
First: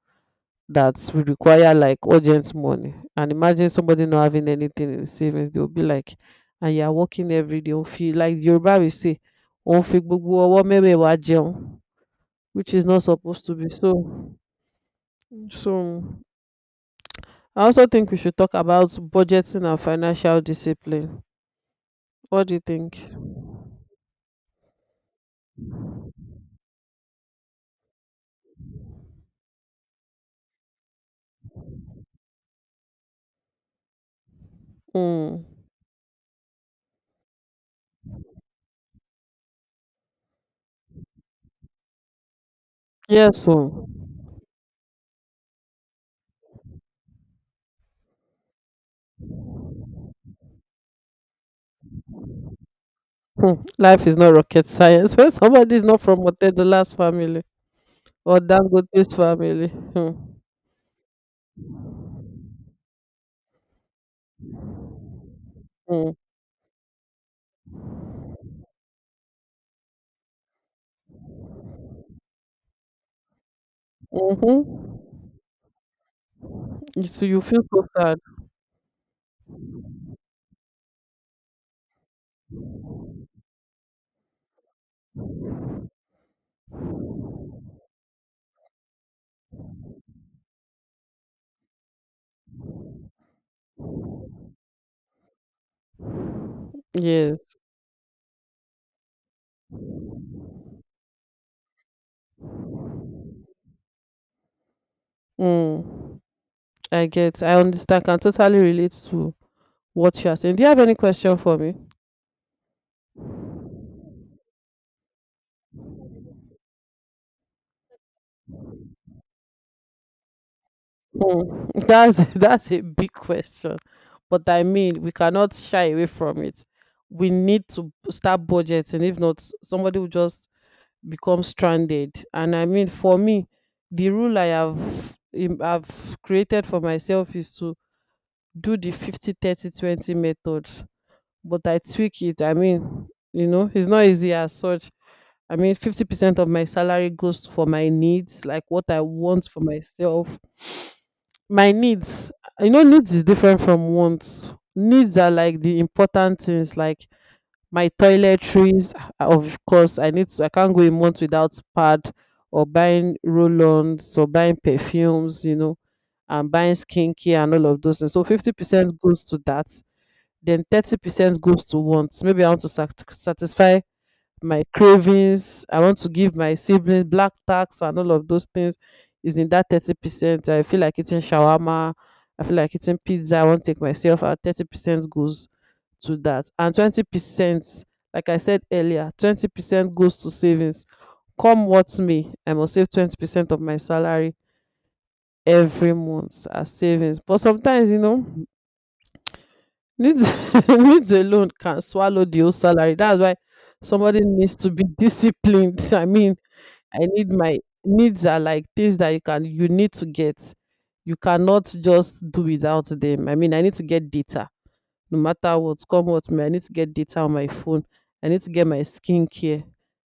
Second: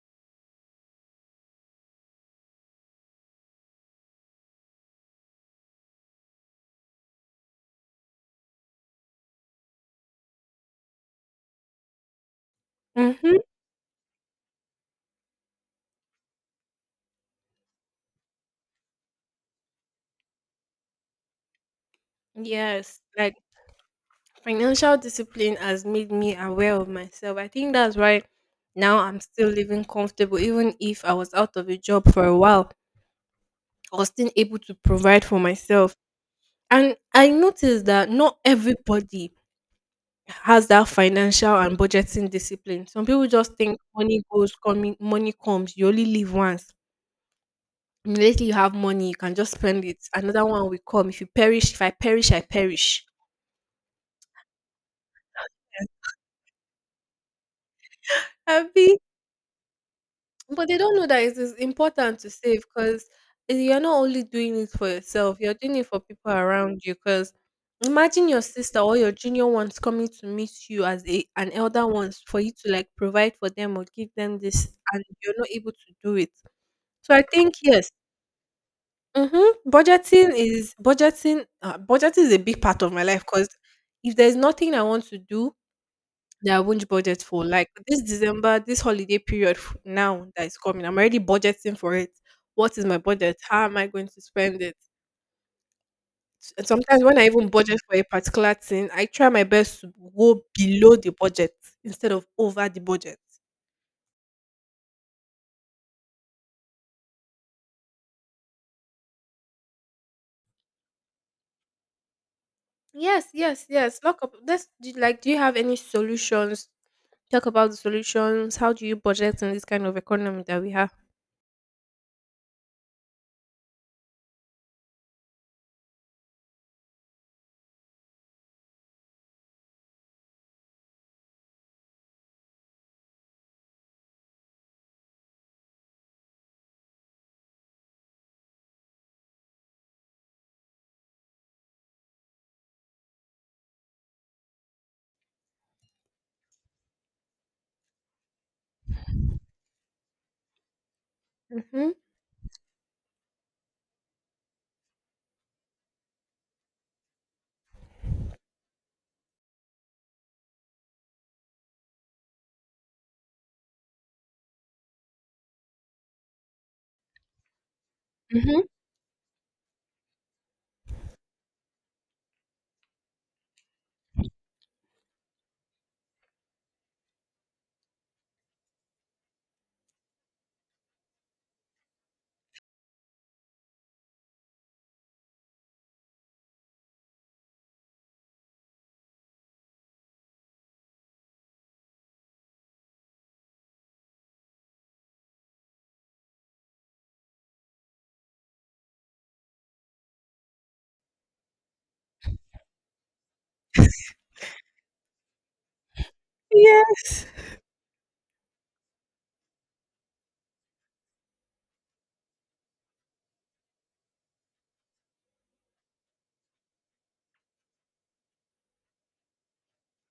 Speaker 1: that will require like urgent money. And imagine somebody not having anything in savings. They will be like, and you are working every day. Won't feel like Yoruba will say, won't fi gbogbo ọwọ́ mẹ́wẹ̀ẹ̀wá jẹun, which is not
Speaker 2: Mm-hmm.
Speaker 1: supposed to be so. So I also think we should talk about budgeting and financial discipline. What do you think?
Speaker 2: Yes. Like financial discipline has made me aware of myself. I think that's why now I'm still living comfortable, even if I was out of a job for a while. I was still able to provide for
Speaker 1: Mm.
Speaker 2: myself. And I noticed that not everybody has that financial and budgeting discipline. Some people
Speaker 1: Yes
Speaker 2: just
Speaker 1: o.
Speaker 2: think money goes coming, money comes, you only live once. Immediately you have money, you can just spend it. Another one will come. If you perish, if I perish, I perish.
Speaker 1: Hmm. Life is not rocket science. When somebody is not from Otedola's family or
Speaker 2: Abi.
Speaker 1: Dangote's family. Hmm.
Speaker 2: But they don't know that it is important to save, because you're not only doing it for yourself, you're doing it for
Speaker 1: Hmm.
Speaker 2: people around you. Because imagine your sister or your junior ones coming to meet you as a, an elder ones for you to like provide for them or give them this,
Speaker 1: Mhm.
Speaker 2: and you're not able to do it.
Speaker 1: You
Speaker 2: So I
Speaker 1: too, you
Speaker 2: think,
Speaker 1: feel so
Speaker 2: yes.
Speaker 1: sad.
Speaker 2: Mm-hmm. Budgeting is budgeting. Uh, budgeting is a big part of my life, because if there's nothing I want to do that I won't budget for. Like this December, this holiday period f- now that is coming, I'm already budgeting for it. What is my budget? How am I going to spend it? And sometimes when I even
Speaker 1: Yes.
Speaker 2: budget for a particular thing, I try my best to go below the budget instead of over the budget.
Speaker 1: Mm. I get. I understand. Can totally relate to what you are saying. Do you have any question for me?
Speaker 2: Yes, yes, yes. Lock up. That's do, like, do you have any solutions? Talk about the solutions. How do you budget in this kind of economy that we have?
Speaker 1: Mm. That's that's a big question, but I mean we cannot shy away from it. We need to b- start budgeting. If not, somebody will just become stranded. And I mean, for me, the rule I have im- I've created for myself is to do the fifty thirty twenty method, but I tweak it. I mean, you know, it's not easy as such. I mean, fifty percent of my salary goes for my needs, like what I want for myself. My
Speaker 2: Mm-hmm.
Speaker 1: needs, you know, needs is different from wants. Needs are like the important things, like my toiletries. Ah, of course, I need to, I can't go a month without pad or buying roll-ons or buying perfumes, you know, and buying skincare and all of those things. So
Speaker 2: Hmm.
Speaker 1: fifty percent goes to that. Then thirty percent goes to wants. Maybe I want to sat- satisfy my cravings. I want to give my siblings black tax, and all of those things is in that thirty percent. I feel like eating shawarma. I feel like eating pizza. I want to take myself out. thirty percent goes to that. And twenty percent, like I said earlier, twenty percent goes to savings. Come what may, I must save twenty percent of my salary every month as savings. But sometimes, you know, needs needs alone can swallow the whole salary. That's why somebody needs to be disciplined. I mean, I
Speaker 2: Yes,
Speaker 1: need my needs are like things that you can you need to get. You cannot just do without them. I mean, I need to get data, no matter what, come what may. I need to get data on my phone. I need to get my skincare.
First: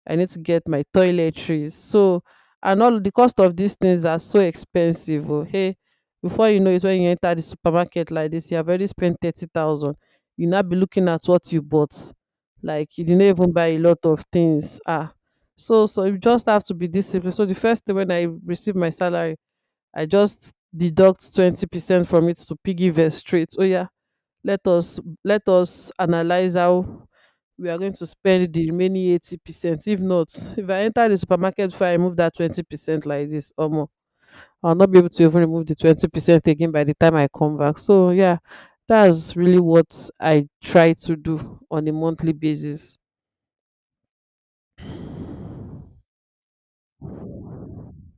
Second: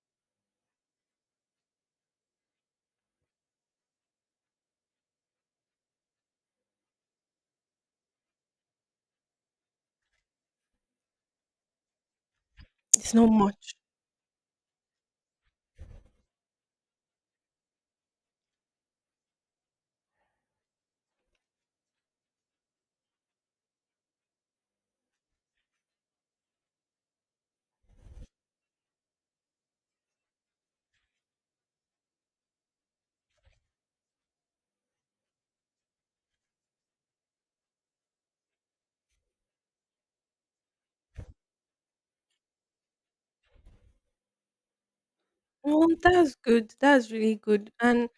Speaker 1: I need to get my toiletries. So and all the cost of these things are so expensive. Oh hey, before you know it, when you enter the supermarket like this, you have already spent thirty thousand. You now be looking at what you bought, like you
Speaker 2: it's
Speaker 1: didn't
Speaker 2: not
Speaker 1: even buy
Speaker 2: much.
Speaker 1: a lot of things. Ah, so so you just have to be disciplined. So the first thing when I receive my salary, I just deduct twenty percent from it to piggy vest straight. Oh yeah, let us let us analyze how we are going to spend the remaining eighty percent. If not, if I enter the supermarket before I remove that twenty percent like this, omo, I will not be able to even remove the twenty percent again by the time I come back. So yeah, that's really what I try to do on a monthly basis.
Speaker 2: Oh, that's good. That's really good. And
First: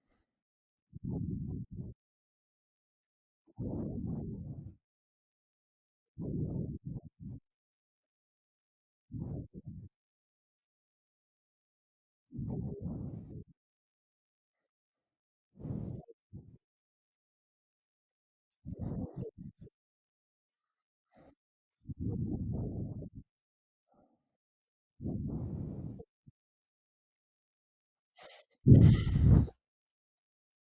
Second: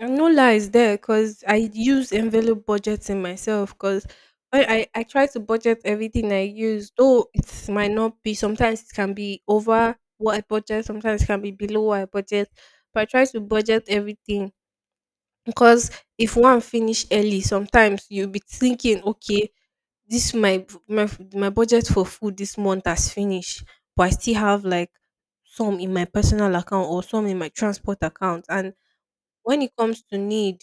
Speaker 2: And no lies there, because I use envelope budgeting myself. Because I, I, I try to budget everything I use, though it might not be, sometimes it can be over what I budget, sometimes it can be below what I budget. But I try to budget everything, because if one finish early, sometimes you'll be thinking, okay, this my my my budget for food this month has finished, but I still have like some in my personal account or some in my transport account. And when it comes to need,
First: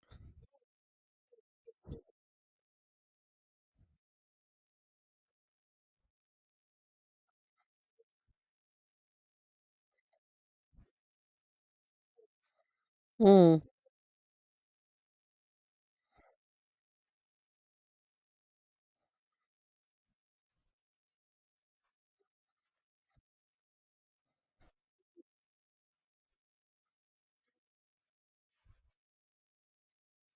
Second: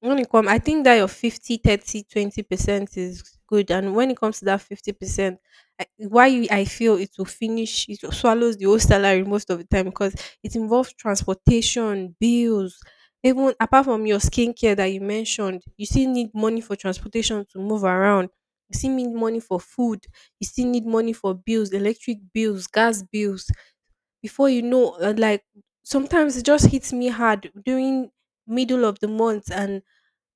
Speaker 2: when it comes, I think that your fifty, thirty, twenty percent is good. And when it comes to that fifty percent, I why you, I feel it will finish, it will swallows the whole salary most of the time, because it involves transportation, bills, even
Speaker 1: Mm,
Speaker 2: apart from your skincare that you mentioned, you still need money for transportation to move around. You still need money for food. You still need money for bills, electric bills, gas bills. Before you know, uh, like sometimes it just hits me hard during middle of the month, and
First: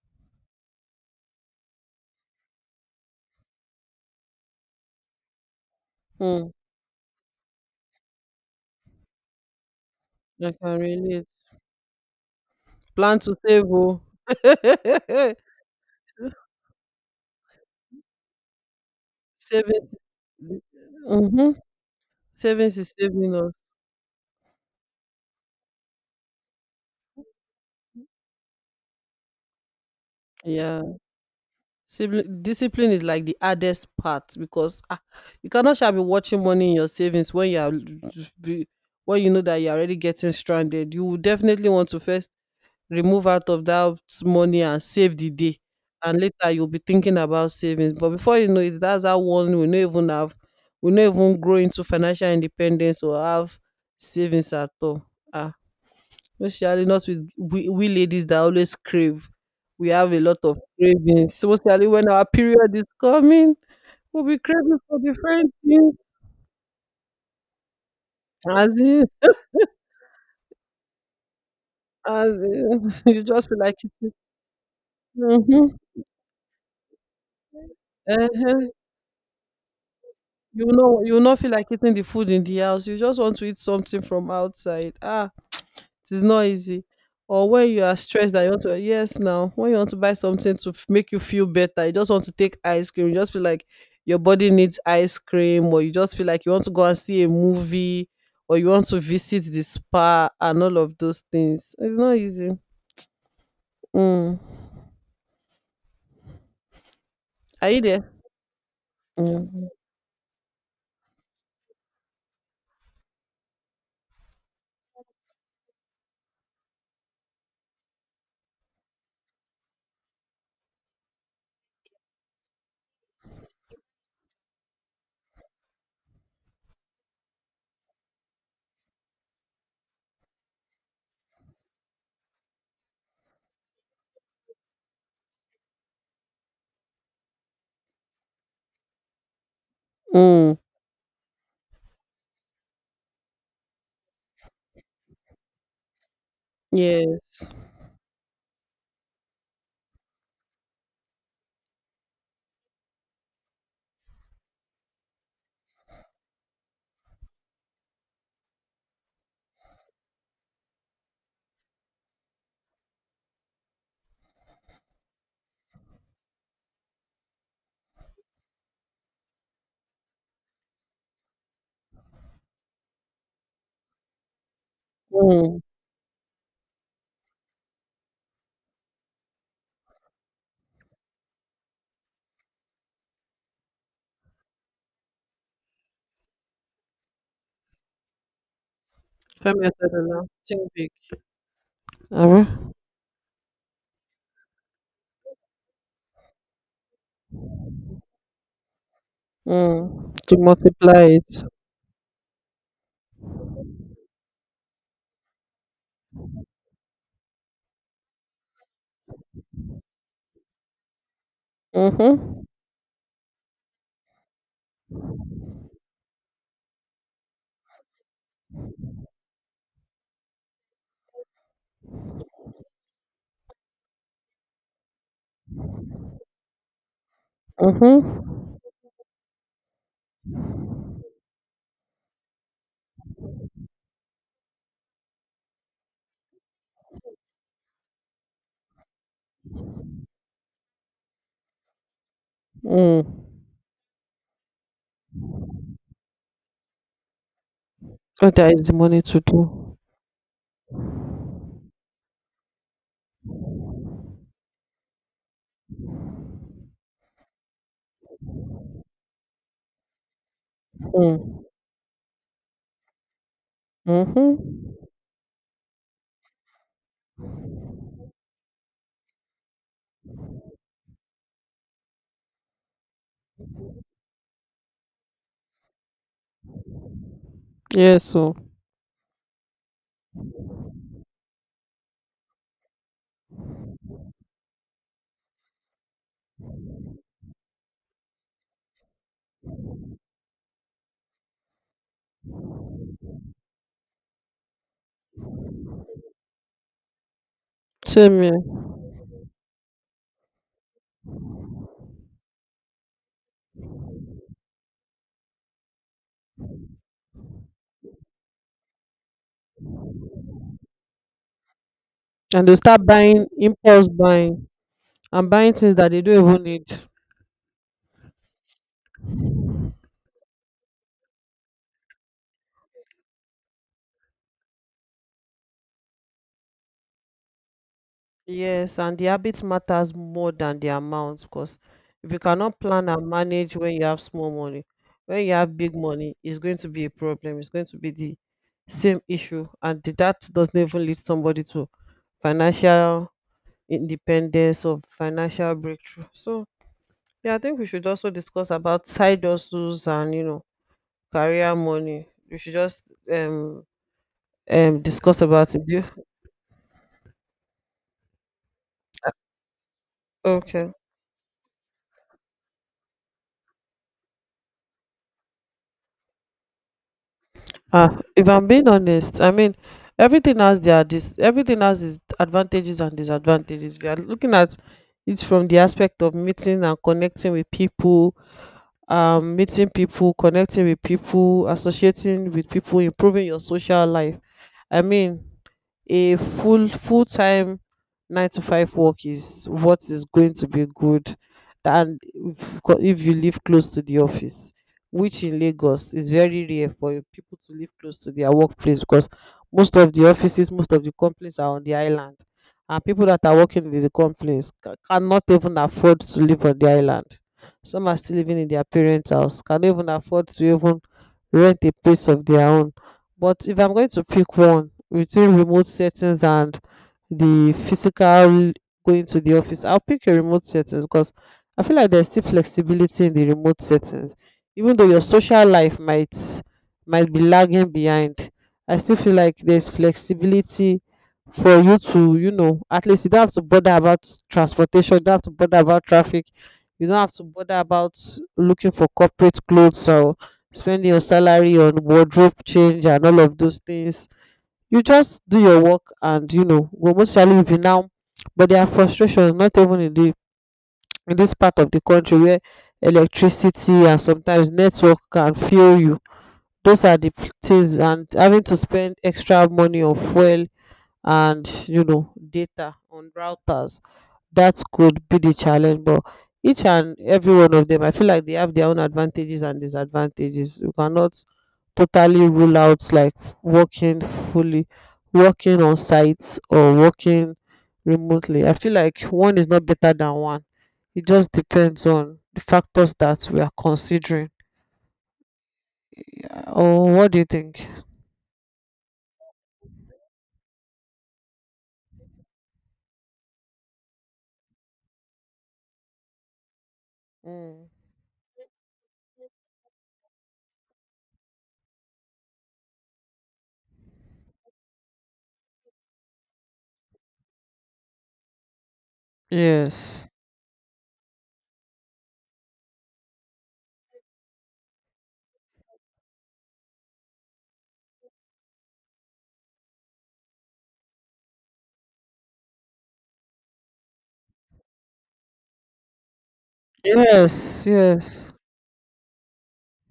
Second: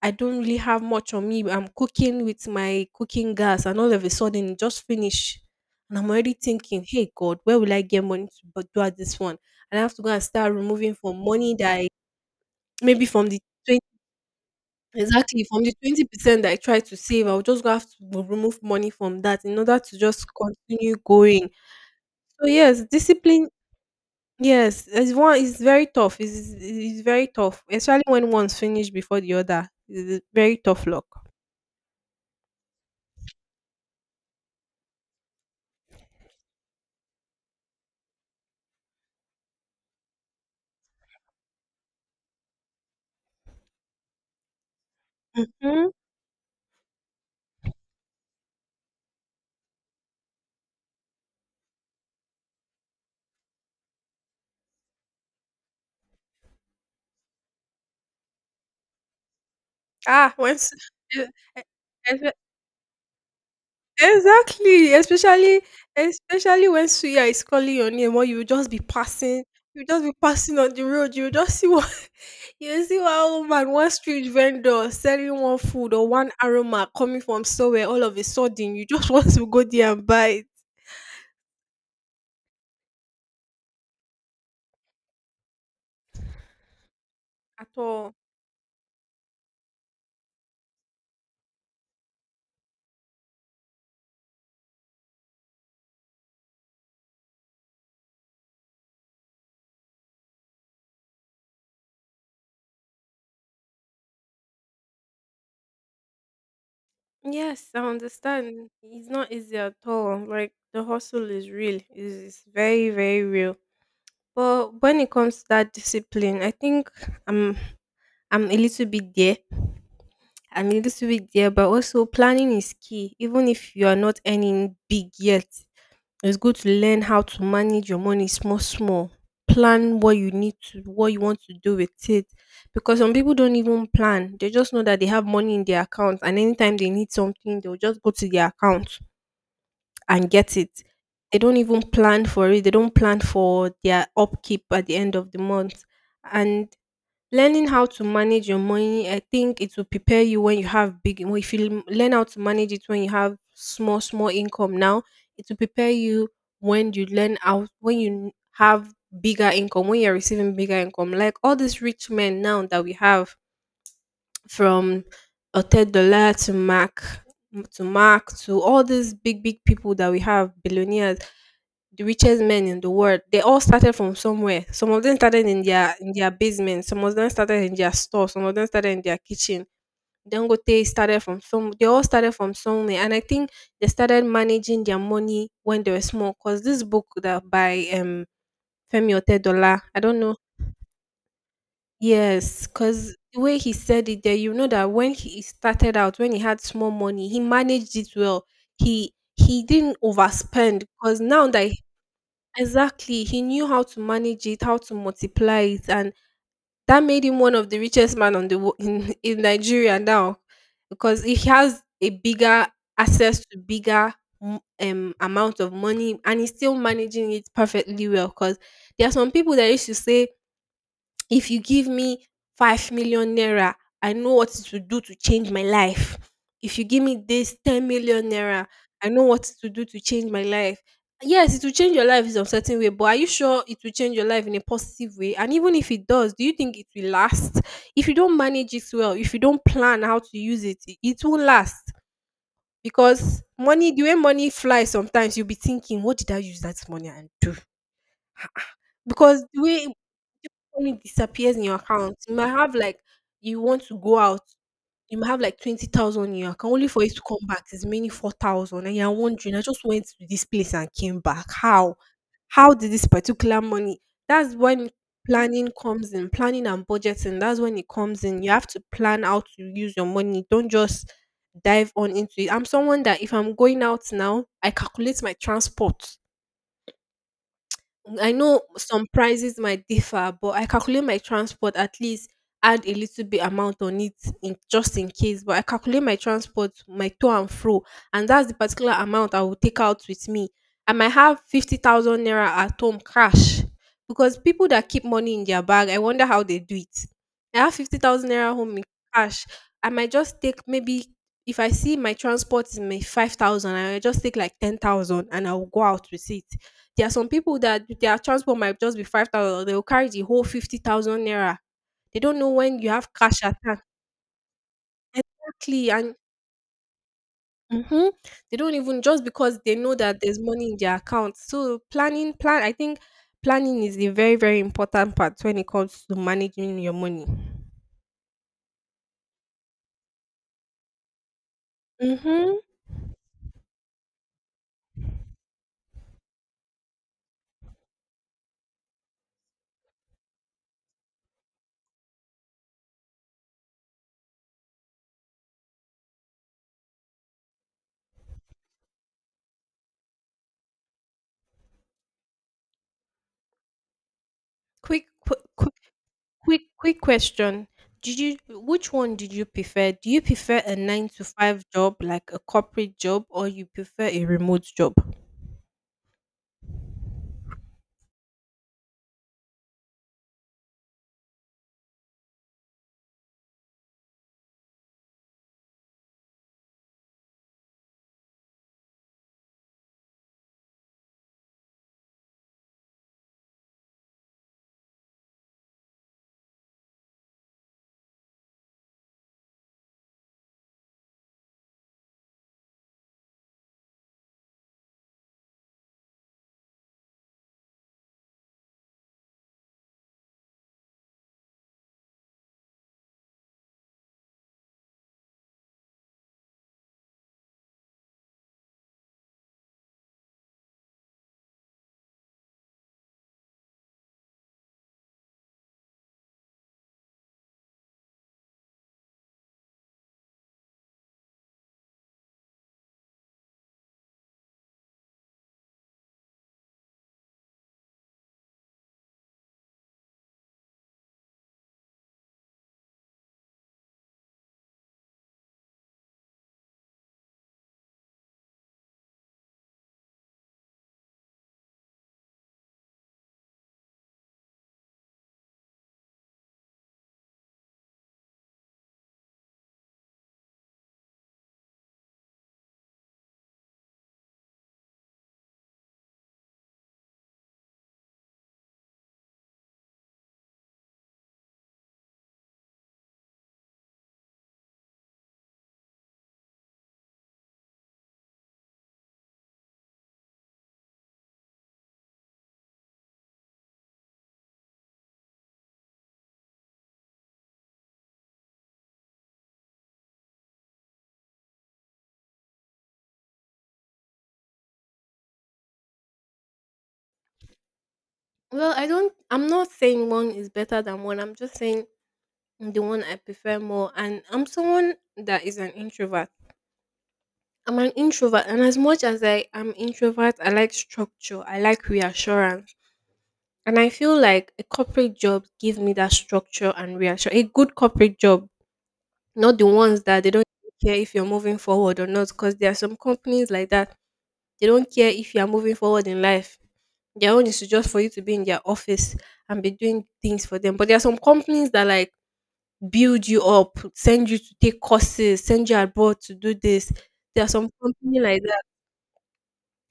Speaker 2: I don't really have much on me. I'm cooking with my cooking gas, and all of a sudden it just finish, and I'm already
Speaker 1: mm,
Speaker 2: thinking, hey god, where will I get money to bu- do at this one? And I have to go and
Speaker 1: I
Speaker 2: start
Speaker 1: can
Speaker 2: removing from
Speaker 1: relate.
Speaker 2: money that I, maybe
Speaker 1: Plan
Speaker 2: from
Speaker 1: to
Speaker 2: the
Speaker 1: save
Speaker 2: twenty,
Speaker 1: oh.
Speaker 2: exactly, from the twenty percent that I try to save, I'll just go have to remove money from that in order
Speaker 1: Savings.
Speaker 2: to just continue going.
Speaker 1: Mm-hmm.
Speaker 2: So
Speaker 1: Savings
Speaker 2: yes,
Speaker 1: is saving
Speaker 2: discipline.
Speaker 1: us.
Speaker 2: Yes, it's one it's very tough. It's it's it's very tough, especially when one's finished before the other. It's very
Speaker 1: Yeah.
Speaker 2: tough luck.
Speaker 1: Sibli- discipline is like the hardest part, because ah, you cannot shall be watching money in your savings when you are be- when you know that you're already getting stranded. You will definitely want to first remove out of that money and save the day.
Speaker 2: Mhm.
Speaker 1: And later you'll be thinking about savings. But before you know it, that's how one will not even have will not even grow into financial independence or have savings at all. Ah, especially not with we, we ladies that always crave. We have a
Speaker 2: Ah,
Speaker 1: lot of
Speaker 2: once e
Speaker 1: cravings, mostly when our
Speaker 2: e
Speaker 1: period is coming. We'll be craving
Speaker 2: exactly,
Speaker 1: for different
Speaker 2: especially
Speaker 1: things.
Speaker 2: especially when suya is calling your name, or you will just be
Speaker 1: As in,
Speaker 2: passing, you just be passing on the road, you'll just see one
Speaker 1: as
Speaker 2: you'll
Speaker 1: in,
Speaker 2: see
Speaker 1: you
Speaker 2: one
Speaker 1: just feel
Speaker 2: woman,
Speaker 1: like
Speaker 2: one
Speaker 1: eating.
Speaker 2: street vendor selling one
Speaker 1: Mm-hmm.
Speaker 2: food or one aroma coming from somewhere, all of a
Speaker 1: Uh-huh.
Speaker 2: sudden, you just want to go there and buy it
Speaker 1: You know, you will not feel like eating the food in the house. You just want to eat something from outside. Ah, it is not easy. Or
Speaker 2: at
Speaker 1: when you are
Speaker 2: all.
Speaker 1: stressed that you want to, yes, now when you want to buy something to f- make you feel better, you just want to take ice cream. You just feel like your body needs ice cream, or you just feel like you want to go and see a movie, or you want to visit the spa, and all of those things. It's not easy. Mm.
Speaker 2: Yes,
Speaker 1: Are
Speaker 2: I
Speaker 1: you there?
Speaker 2: understand. It's not easy
Speaker 1: Mm.
Speaker 2: at all. Like the hustle is real. It's, it's very, very real. But when it comes to that discipline, I think I'm I'm a little bit there. I'm a little bit there, but also planning is key. Even if you are not earning big yet, it's good to learn how to manage your money small small. Plan what you need to, what you want to do with it. Because some people don't even plan. They just know that they have money in their account, and anytime they need something, they'll just go to their account and get
Speaker 1: Mm.
Speaker 2: it. They don't even plan for it. They don't plan for their upkeep at the end of the month. And
Speaker 1: Yes.
Speaker 2: learning how to manage your money, I think it will prepare you when you have big. Well, if you l- learn how to manage it when you have small, small income now, it will prepare you when you learn how, when you have bigger income, when you're receiving bigger income. Like all these rich men now that we have, from Oted Dollar to Mac to Mark, to all these big big people that we have, billionaires, the richest men in the world. They all started from somewhere. Some of them started
Speaker 1: Mm.
Speaker 2: in their in their basement. Some of them started in their store. Some of them started in their kitchen. Dangote started from some. They all started from somewhere, and I think they started managing their money when they were small. Cause this book that by um Femi
Speaker 1: Family
Speaker 2: Otedola, I don't
Speaker 1: now.
Speaker 2: know.
Speaker 1: Think big. Alright.
Speaker 2: Yes, because the way he said it there, you know that when he started out, when he had small money, he managed it well. He he didn't
Speaker 1: Mm. To
Speaker 2: overspend
Speaker 1: multiply
Speaker 2: because
Speaker 1: it.
Speaker 2: now that he- exactly, he knew how to manage it, how to multiply it, and that made him one of the richest man on the wo- in in Nigeria now because he has a
Speaker 1: Mm-hmm.
Speaker 2: bigger access to bigger m- um amount of money, and he's still managing it perfectly well because there are some people that used to say, if you give me five million naira, I know what it will do to change my life. If you give me this ten million
Speaker 1: Mm-hmm.
Speaker 2: naira, I know what it will do to change my life. Yes, it will change your life in a certain way, but are you sure it will change your life in a positive way? And even if it does, do you think it will last? If you don't manage it well, if you don't plan how to use it, it it won't last.
Speaker 1: Mm.
Speaker 2: Because money, the way money flies sometimes, you'll be thinking, what did I use that money and do?
Speaker 1: Oh, there is the money to
Speaker 2: Because the
Speaker 1: do.
Speaker 2: way only disappears in your account. You might have like, you want to go out, you might have like twenty thousand in your account, only for it to come back is mainly four thousand. And you're wondering, I just went to this place and came
Speaker 1: Mm.
Speaker 2: back. How? How did this particular money?
Speaker 1: Mhm.
Speaker 2: That's when planning comes in, planning and budgeting. That's when it comes in. You have to plan how to use your money. Don't just dive on into it. I'm someone that if I'm going out now, I calculate my transport.
Speaker 1: Yes,
Speaker 2: I
Speaker 1: so
Speaker 2: know some prices might differ, but I calculate my transport, at least add a little bit amount on it in just in case. But I calculate my transport, my to and fro, and that's the particular amount I will take out with me. I might have fifty thousand naira at home cash, because people that keep money in their bag, I wonder how they do it. I have fifty
Speaker 1: same
Speaker 2: thousand naira
Speaker 1: here.
Speaker 2: home in cash. I might just take maybe, if I see my transport is my five thousand, I might just take like ten thousand and I'll go out with it. There are some people that their transport might just be five thousand, they will carry the whole fifty thousand naira. They don't
Speaker 1: And
Speaker 2: know
Speaker 1: they
Speaker 2: when
Speaker 1: start
Speaker 2: you have
Speaker 1: buying
Speaker 2: cash at hand.
Speaker 1: impulse buying and buying things
Speaker 2: Exactly.
Speaker 1: that they
Speaker 2: And
Speaker 1: don't even need.
Speaker 2: mhm, they don't even, just because they know that there's money in their account. So planning, plan, I think planning is a very, very important part when it comes to managing your money.
Speaker 1: Yes, and the habit matters more than the amount, because if you
Speaker 2: Mm-hmm.
Speaker 1: cannot plan and manage when you have small money, when you have big money, it's going to be a problem. It's going to be the same issue, and the- that doesn't even lead somebody to financial independence or financial breakthrough. So yeah, I think we should also discuss about side hustles and you know career money. We should just um um
Speaker 2: Quick,
Speaker 1: discuss
Speaker 2: qu-
Speaker 1: about it. Do
Speaker 2: quick,
Speaker 1: you-
Speaker 2: quick, quick question. Did you, which one did you prefer? Do you prefer
Speaker 1: Okay.
Speaker 2: a nine to five job, like a corporate job, or you prefer a remote job?
Speaker 1: Ah, if I'm being honest, I mean everything has their dis everything has its advantages and disadvantages. We are looking at it from the aspect of meeting and connecting with people, um, meeting people, connecting with people, associating with people, improving your social life. I mean a full full time nine to five work is what is going to be good. And if, co- if you live close to the office, which in Lagos is very rare for you- people to live close to their workplace, because most of the offices, most of the companies are on the island, and people that are working in the companies ca- cannot even afford to live on the island. Some are still living in their parents house, cannot even afford to even rent a place of their own. But if I'm going to pick one between remote settings and the physical going to the office, I'll pick a remote settings because I feel like there's still flexibility in the remote settings. Even though your social life might might be lagging behind, I still feel like there's flexibility for you to, you know, at least you don't have to bother about transportation, you don't have to bother about traffic, you don't have to bother about looking for corporate clothes or spending your salary on wardrobe change and all of those things. You just do your work and, you know, go most surely if you now. But there are frustrations, not even in the in this part of the country where electricity and sometimes network can fail you. Those are the p- things, and having to spend extra money on fuel and, you know, data on routers. That could be the challenge. But each and every one of them, I feel like they have their own advantages and disadvantages. You cannot totally rule out, like, f- working fully, working on sites, or working remotely. I feel like one is not better than one. It just depends on the factors that we are considering. Uh, oh what do you think?
Speaker 2: Well, I don't I'm not saying one is better than one. I'm just saying the one I prefer more, and I'm someone that is an introvert.
Speaker 1: Mm.
Speaker 2: I'm an introvert, and as much as I am introvert, I like structure. I like reassurance. And I feel like a corporate job gives me that structure and reassurance. A good corporate job, not the ones
Speaker 1: yes
Speaker 2: that they don't care if you're moving forward or not, because there are some companies like that. They don't care if you are moving forward in life. Their own is to just for you to be in their office and be doing things for them. But there are some companies that like build you up, send you to take courses, send you abroad to do this. There are
Speaker 1: yes,
Speaker 2: some company
Speaker 1: yes.
Speaker 2: like that.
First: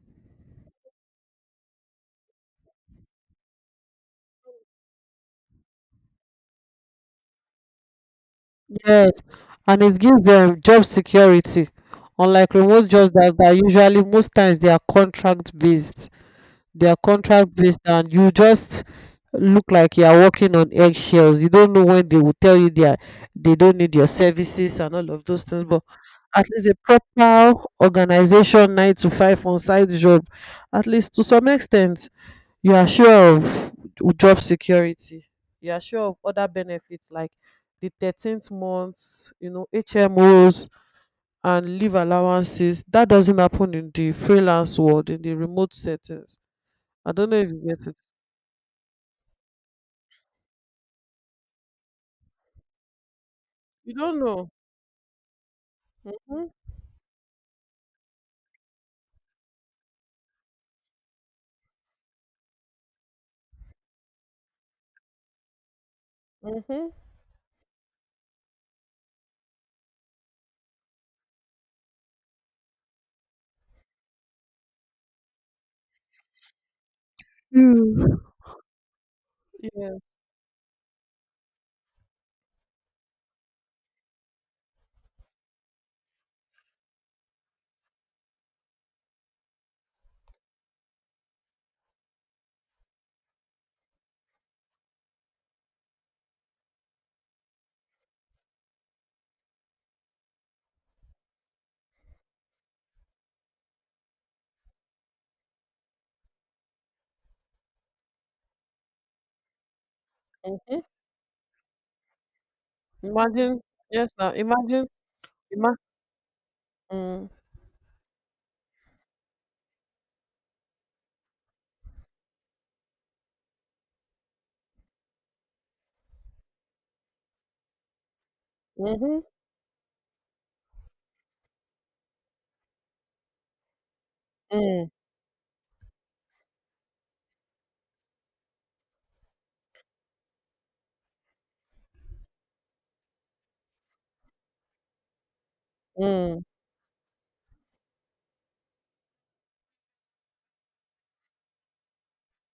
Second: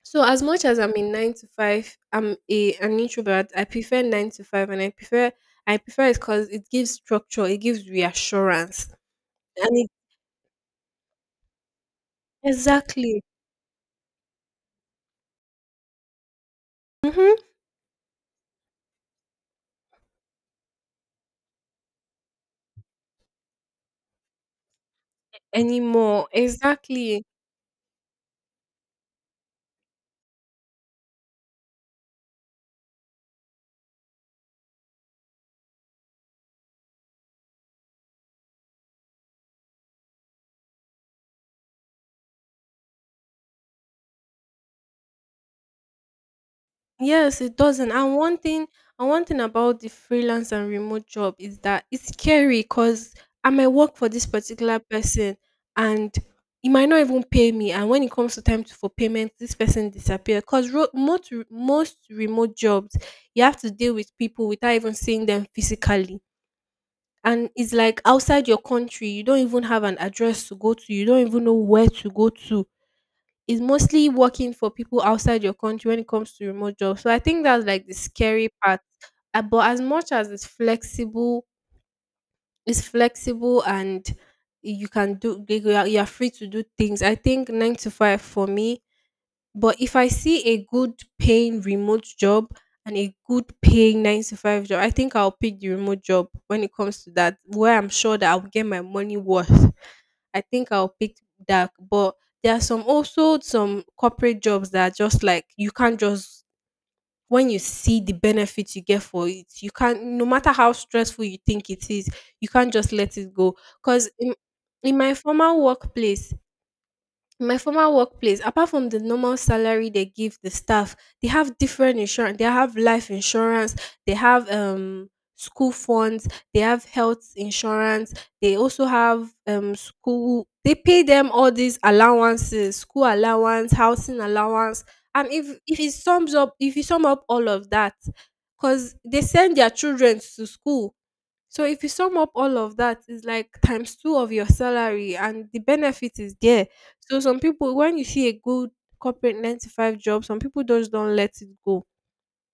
Speaker 2: So as much as I'm in nine to five, I'm a an introvert. I prefer nine to five, and I prefer, I prefer it because it gives structure, it gives reassurance,
Speaker 1: Yes,
Speaker 2: and
Speaker 1: and
Speaker 2: it
Speaker 1: it gives them job security. Unlike remote jobs
Speaker 2: exactly
Speaker 1: that are usually, most times, they are contract based. They are
Speaker 2: hmm
Speaker 1: contract based and you just look like you are walking on eggshells. You don't know when they will tell you they are, they don't need your services and all of those things. But
Speaker 2: anymore
Speaker 1: at least a
Speaker 2: exactly.
Speaker 1: proper organization nine to five on site job, at least to some extent you are sure of job security, you are sure of other benefits like the thirteenth months, you know, hmos and leave allowances, that doesn't happen in the freelance world, in the remote settings. I don't know
Speaker 2: Yes,
Speaker 1: if
Speaker 2: it
Speaker 1: you get
Speaker 2: doesn't.
Speaker 1: it.
Speaker 2: And one thing, and one thing about the freelance and remote job is that it's scary, because I might
Speaker 1: You
Speaker 2: work for
Speaker 1: don't
Speaker 2: this
Speaker 1: know.
Speaker 2: particular person and
Speaker 1: Mm-hmm,
Speaker 2: he might not even pay me. And when it comes to time to, for payment, this person disappear. Because ro- most, re- most remote jobs, you have to deal with people without even seeing them physically.
Speaker 1: mm-hmm.
Speaker 2: And it's like outside your country, you don't even have an address to go to. You don't even know where to go to is mostly working for people outside your country when it comes to remote jobs. So I think that's like the
Speaker 1: Mm.
Speaker 2: scary part. Uh, But as
Speaker 1: Yeah.
Speaker 2: much as it's flexible, it's flexible, and you can do like, you are, you are free to do things. I think nine to five for me. But if I see a good paying remote job and a good paying nine to five job, I think I'll pick the remote job when it comes to that, where I'm sure that I'll get my money worth. I think I'll pick that. But there are some, also some corporate jobs that are just like you can't just when you see the benefits you get for it, you can't, no matter how
Speaker 1: Mm-hmm.
Speaker 2: stressful you think it is, you can't just let it
Speaker 1: Imagine.
Speaker 2: go. Cause
Speaker 1: Yes, now
Speaker 2: in,
Speaker 1: imagine.
Speaker 2: in my former
Speaker 1: ima-
Speaker 2: workplace,
Speaker 1: mm,
Speaker 2: my former workplace, apart from the normal salary they give the staff, they have different insurance, they have life insurance, they have um school funds, they have health insurance, they also
Speaker 1: mm-hmm,
Speaker 2: have um school, they pay them all these allowances, school allowance, housing allowance,
Speaker 1: mm,
Speaker 2: and if if it sums up, if you sum up all of that, because they send their children to school, so if you sum up all of that, it's like times two of your salary, and the benefit is
Speaker 1: mm,
Speaker 2: there. So some people, when you see a good corporate nine to five job, some people just don't let it go.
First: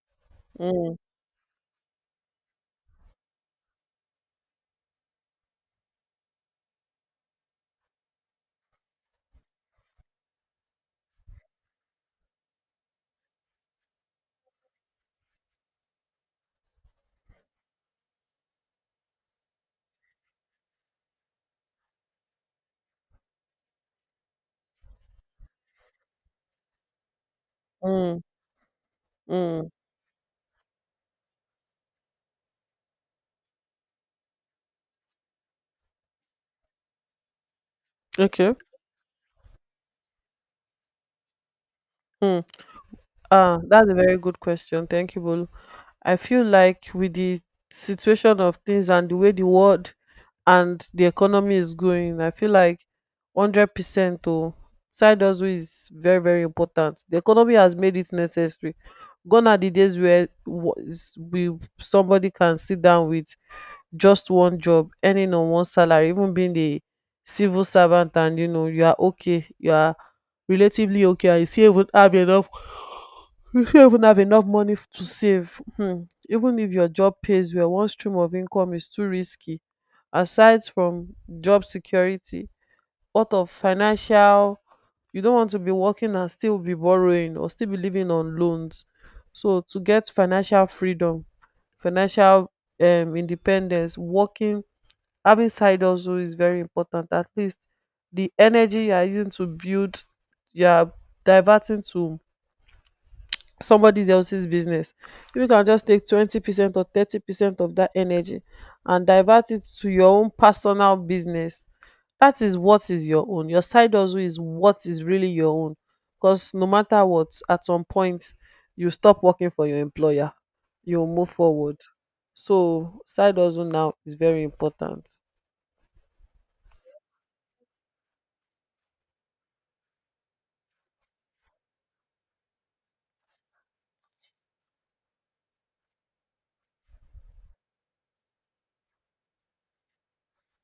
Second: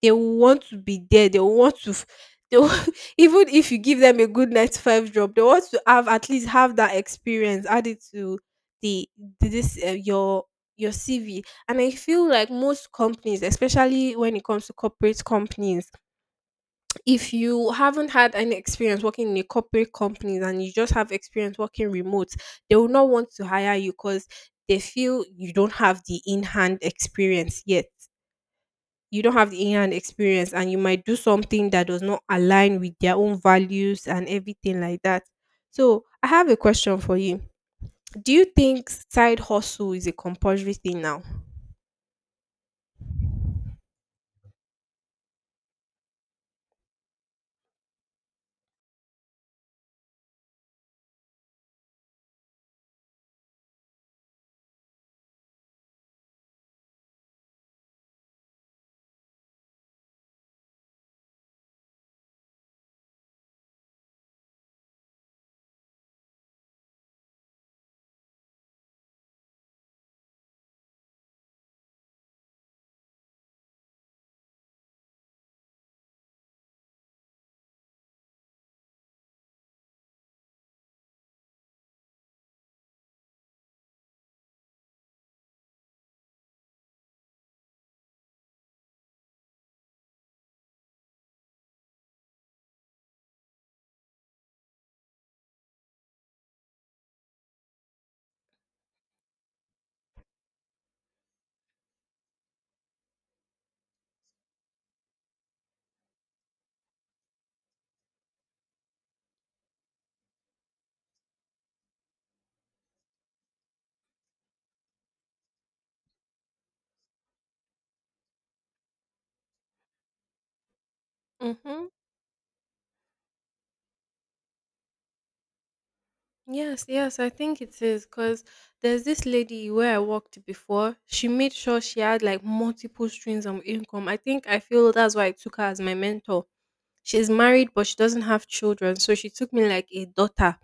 Speaker 2: They will want to
Speaker 1: mm,
Speaker 2: be there. They will want to. f- They will, even if you give them a good nine to five job, they want to have at least have that experience added to the the- this uh, your your C V. And I feel like most companies, especially when it comes to corporate companies, if you haven't had any experience working in a corporate company and you just have experience working remote, they will not want to hire you because they feel you don't have the in hand experience yet.
Speaker 1: mm,
Speaker 2: You don't have the
Speaker 1: mm.
Speaker 2: in hand experience, and you might do something that does not align with their own values and everything like that. So, I have a question for you. Do you
Speaker 1: Okay.
Speaker 2: think side hustle is a compulsory thing now?
Speaker 1: Mm. Ah, that's a very good question. Thank you, Bolu. I feel like with the situation of things and the way the world and the economy is going, I feel like one hundred percent to side hustle is very, very important. The economy has made it necessary. Gone are the days where wo- s- we, somebody can sit down with just one job, earning on one salary, even being the civil servant, and, you know, you are okay, you are relatively okay, and you still even have enough, you fit even have enough money f- to save. Um even if your job pays well, one stream of income is too risky. Aside from job security, what of financial, you don't want to be working and still be borrowing or still be living on loans. So to get financial freedom, financial um independence, working, having side hustle is very important. At least the energy you are using to build, you are diverting to somebody else's business. If you can just take twenty percent or thirty percent of that energy and divert it to your own personal business, that is what is your own. Your side hustle is what is really your own, because no matter what, at some point you stop working for your employer, you move forward.
Speaker 2: Mm-hmm.
Speaker 1: So side hustle now is very important.
Speaker 2: Yes, yes, I think it is, because there's this lady where I worked before. She made sure she had like multiple streams of income. I think I feel that's why I took her as my mentor. She's married, but she doesn't have children, so she took me like a daughter.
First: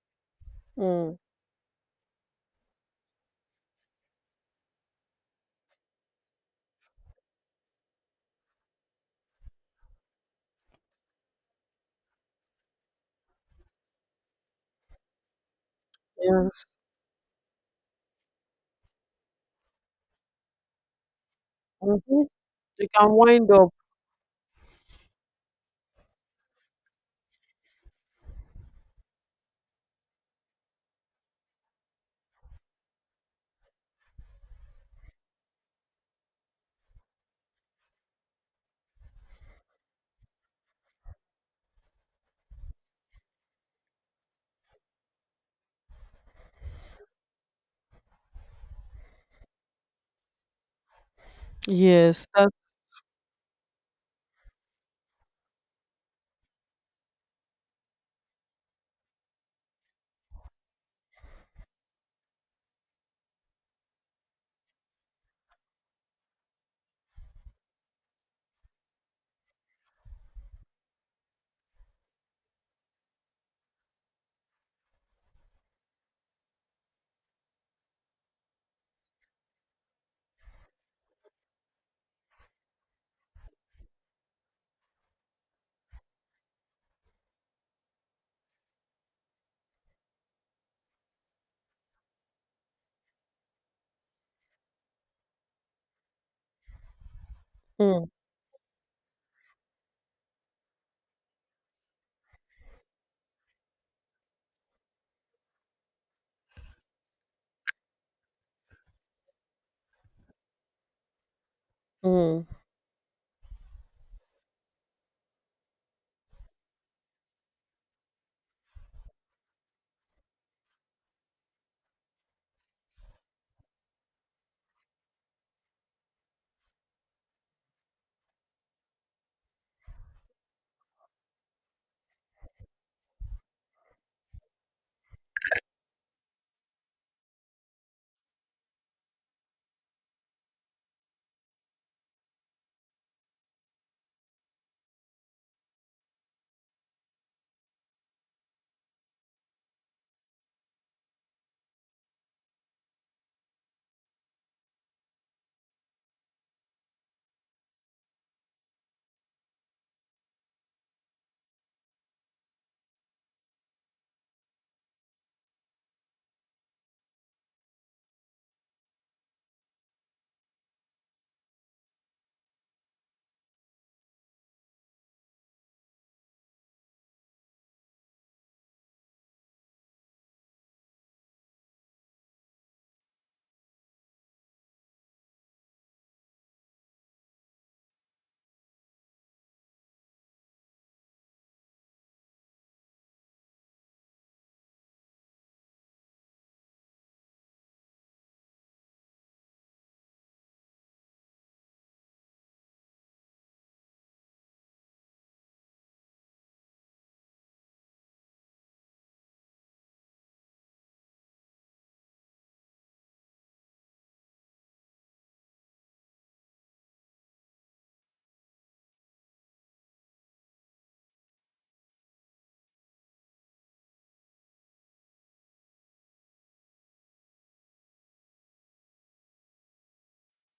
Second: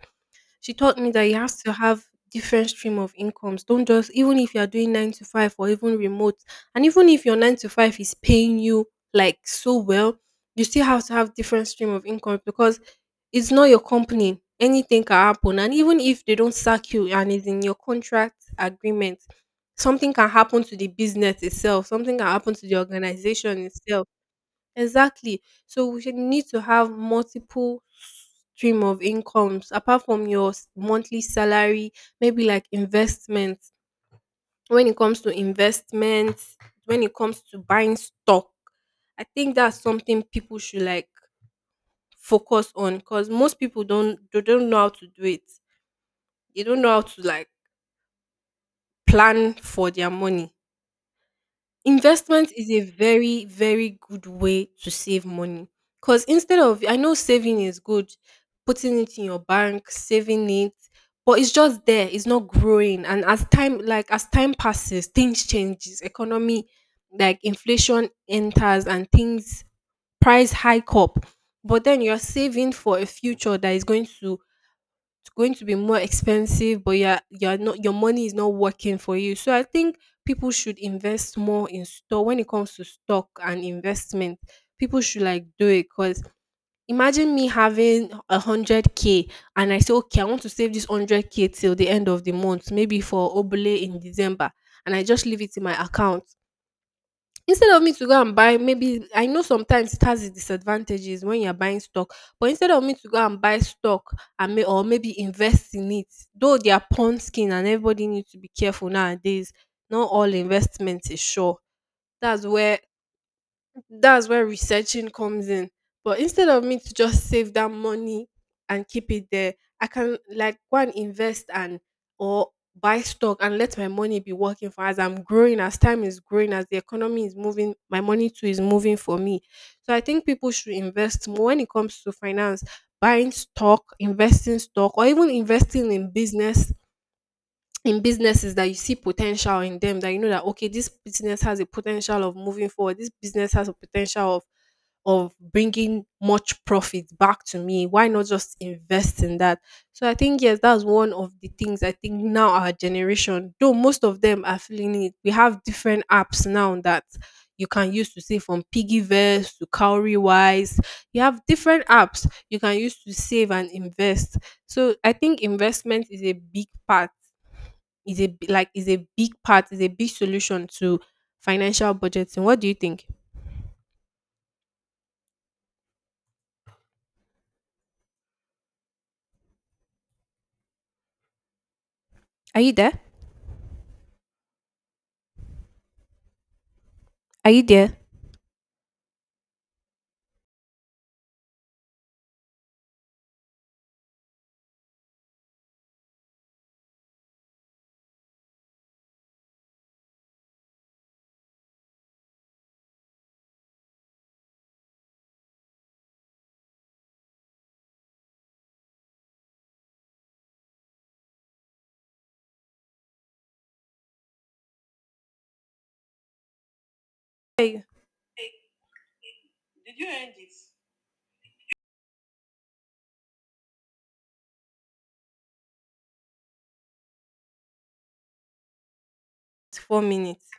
Speaker 2: She taught me
Speaker 1: Mm,
Speaker 2: that you have to have different stream of incomes. Don't just, even if you are doing nine to five or even remote, and even if your nine to five is paying you like so well, you still have to have different stream of income because it's not your company. Anything can happen. And even if they don't
Speaker 1: yes.
Speaker 2: sack you and it's in your contract agreement, something can happen to the business itself. Something
Speaker 1: Mhm.
Speaker 2: can happen to the
Speaker 1: You can wind
Speaker 2: organization
Speaker 1: up.
Speaker 2: itself. Exactly. So we should need to have multiple stream of incomes apart from your s- monthly salary, maybe like investments. When it comes to investments, when it comes to buying stock, I think that's something people should like focus on, because most people don't they don't know how to do it. They don't know how to like plan for their money.
Speaker 1: Yes, that.
Speaker 2: Investment is a very, very good way to save money. Because instead of, I know saving is good, putting it in your bank, saving it, but it's just there, it's not growing. And as time, like as time passes, things changes, economy, like inflation enters and things, price hike up, but then you're saving for a future that is going to, it's going to be more expensive, but yeah, you're not your money is not working for you. So I think people should invest more in stock when it comes to stock and investment. People should like do it because imagine me having a hundred k, and I say, okay, I want to save this hundred k till the end of the month, maybe for obele in december, and I just leave it in my account. Instead of me
Speaker 1: Mm,
Speaker 2: to go and buy, maybe, I know sometimes it has its disadvantages when you're buying stock, but instead of me to go and buy stock and may or maybe invest in it, though they are pawn skin and everybody needs to be careful nowadays. Not all investments, is sure. That's
Speaker 1: mm.
Speaker 2: where that's where researching comes in. But instead of me to just save that money and keep it there, I can like go and invest, and or buy stock and let my money be working for, as I'm growing, as time is growing, as the economy is moving, my money too is moving for me. So I think people should invest more when it comes to finance, buying stock, investing stock, or even investing in business, in businesses that you see potential in them, that you know that okay, this business has a potential of moving forward, this business has a potential of of bringing much profit back to me. Why not just invest in that? So I think yes, that's one of the things I think now our generation, though most of them are feeling it. We have different apps now that you can use to save, from Piggyverse to Cowrywise. You have different apps you can use to save and invest. So I think investment is a big part. Is a b- like is a big part. Is a big solution to financial budgeting. What do you think? Are you there? Are you there? Hey, four minutes.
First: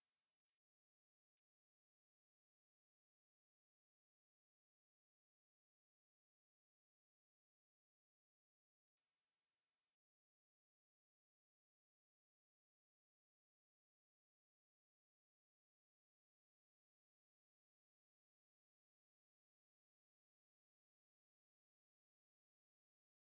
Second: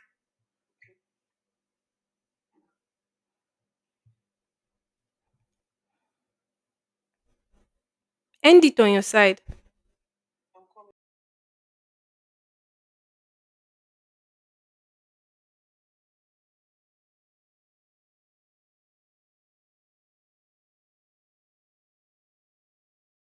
Speaker 2: End it on your side.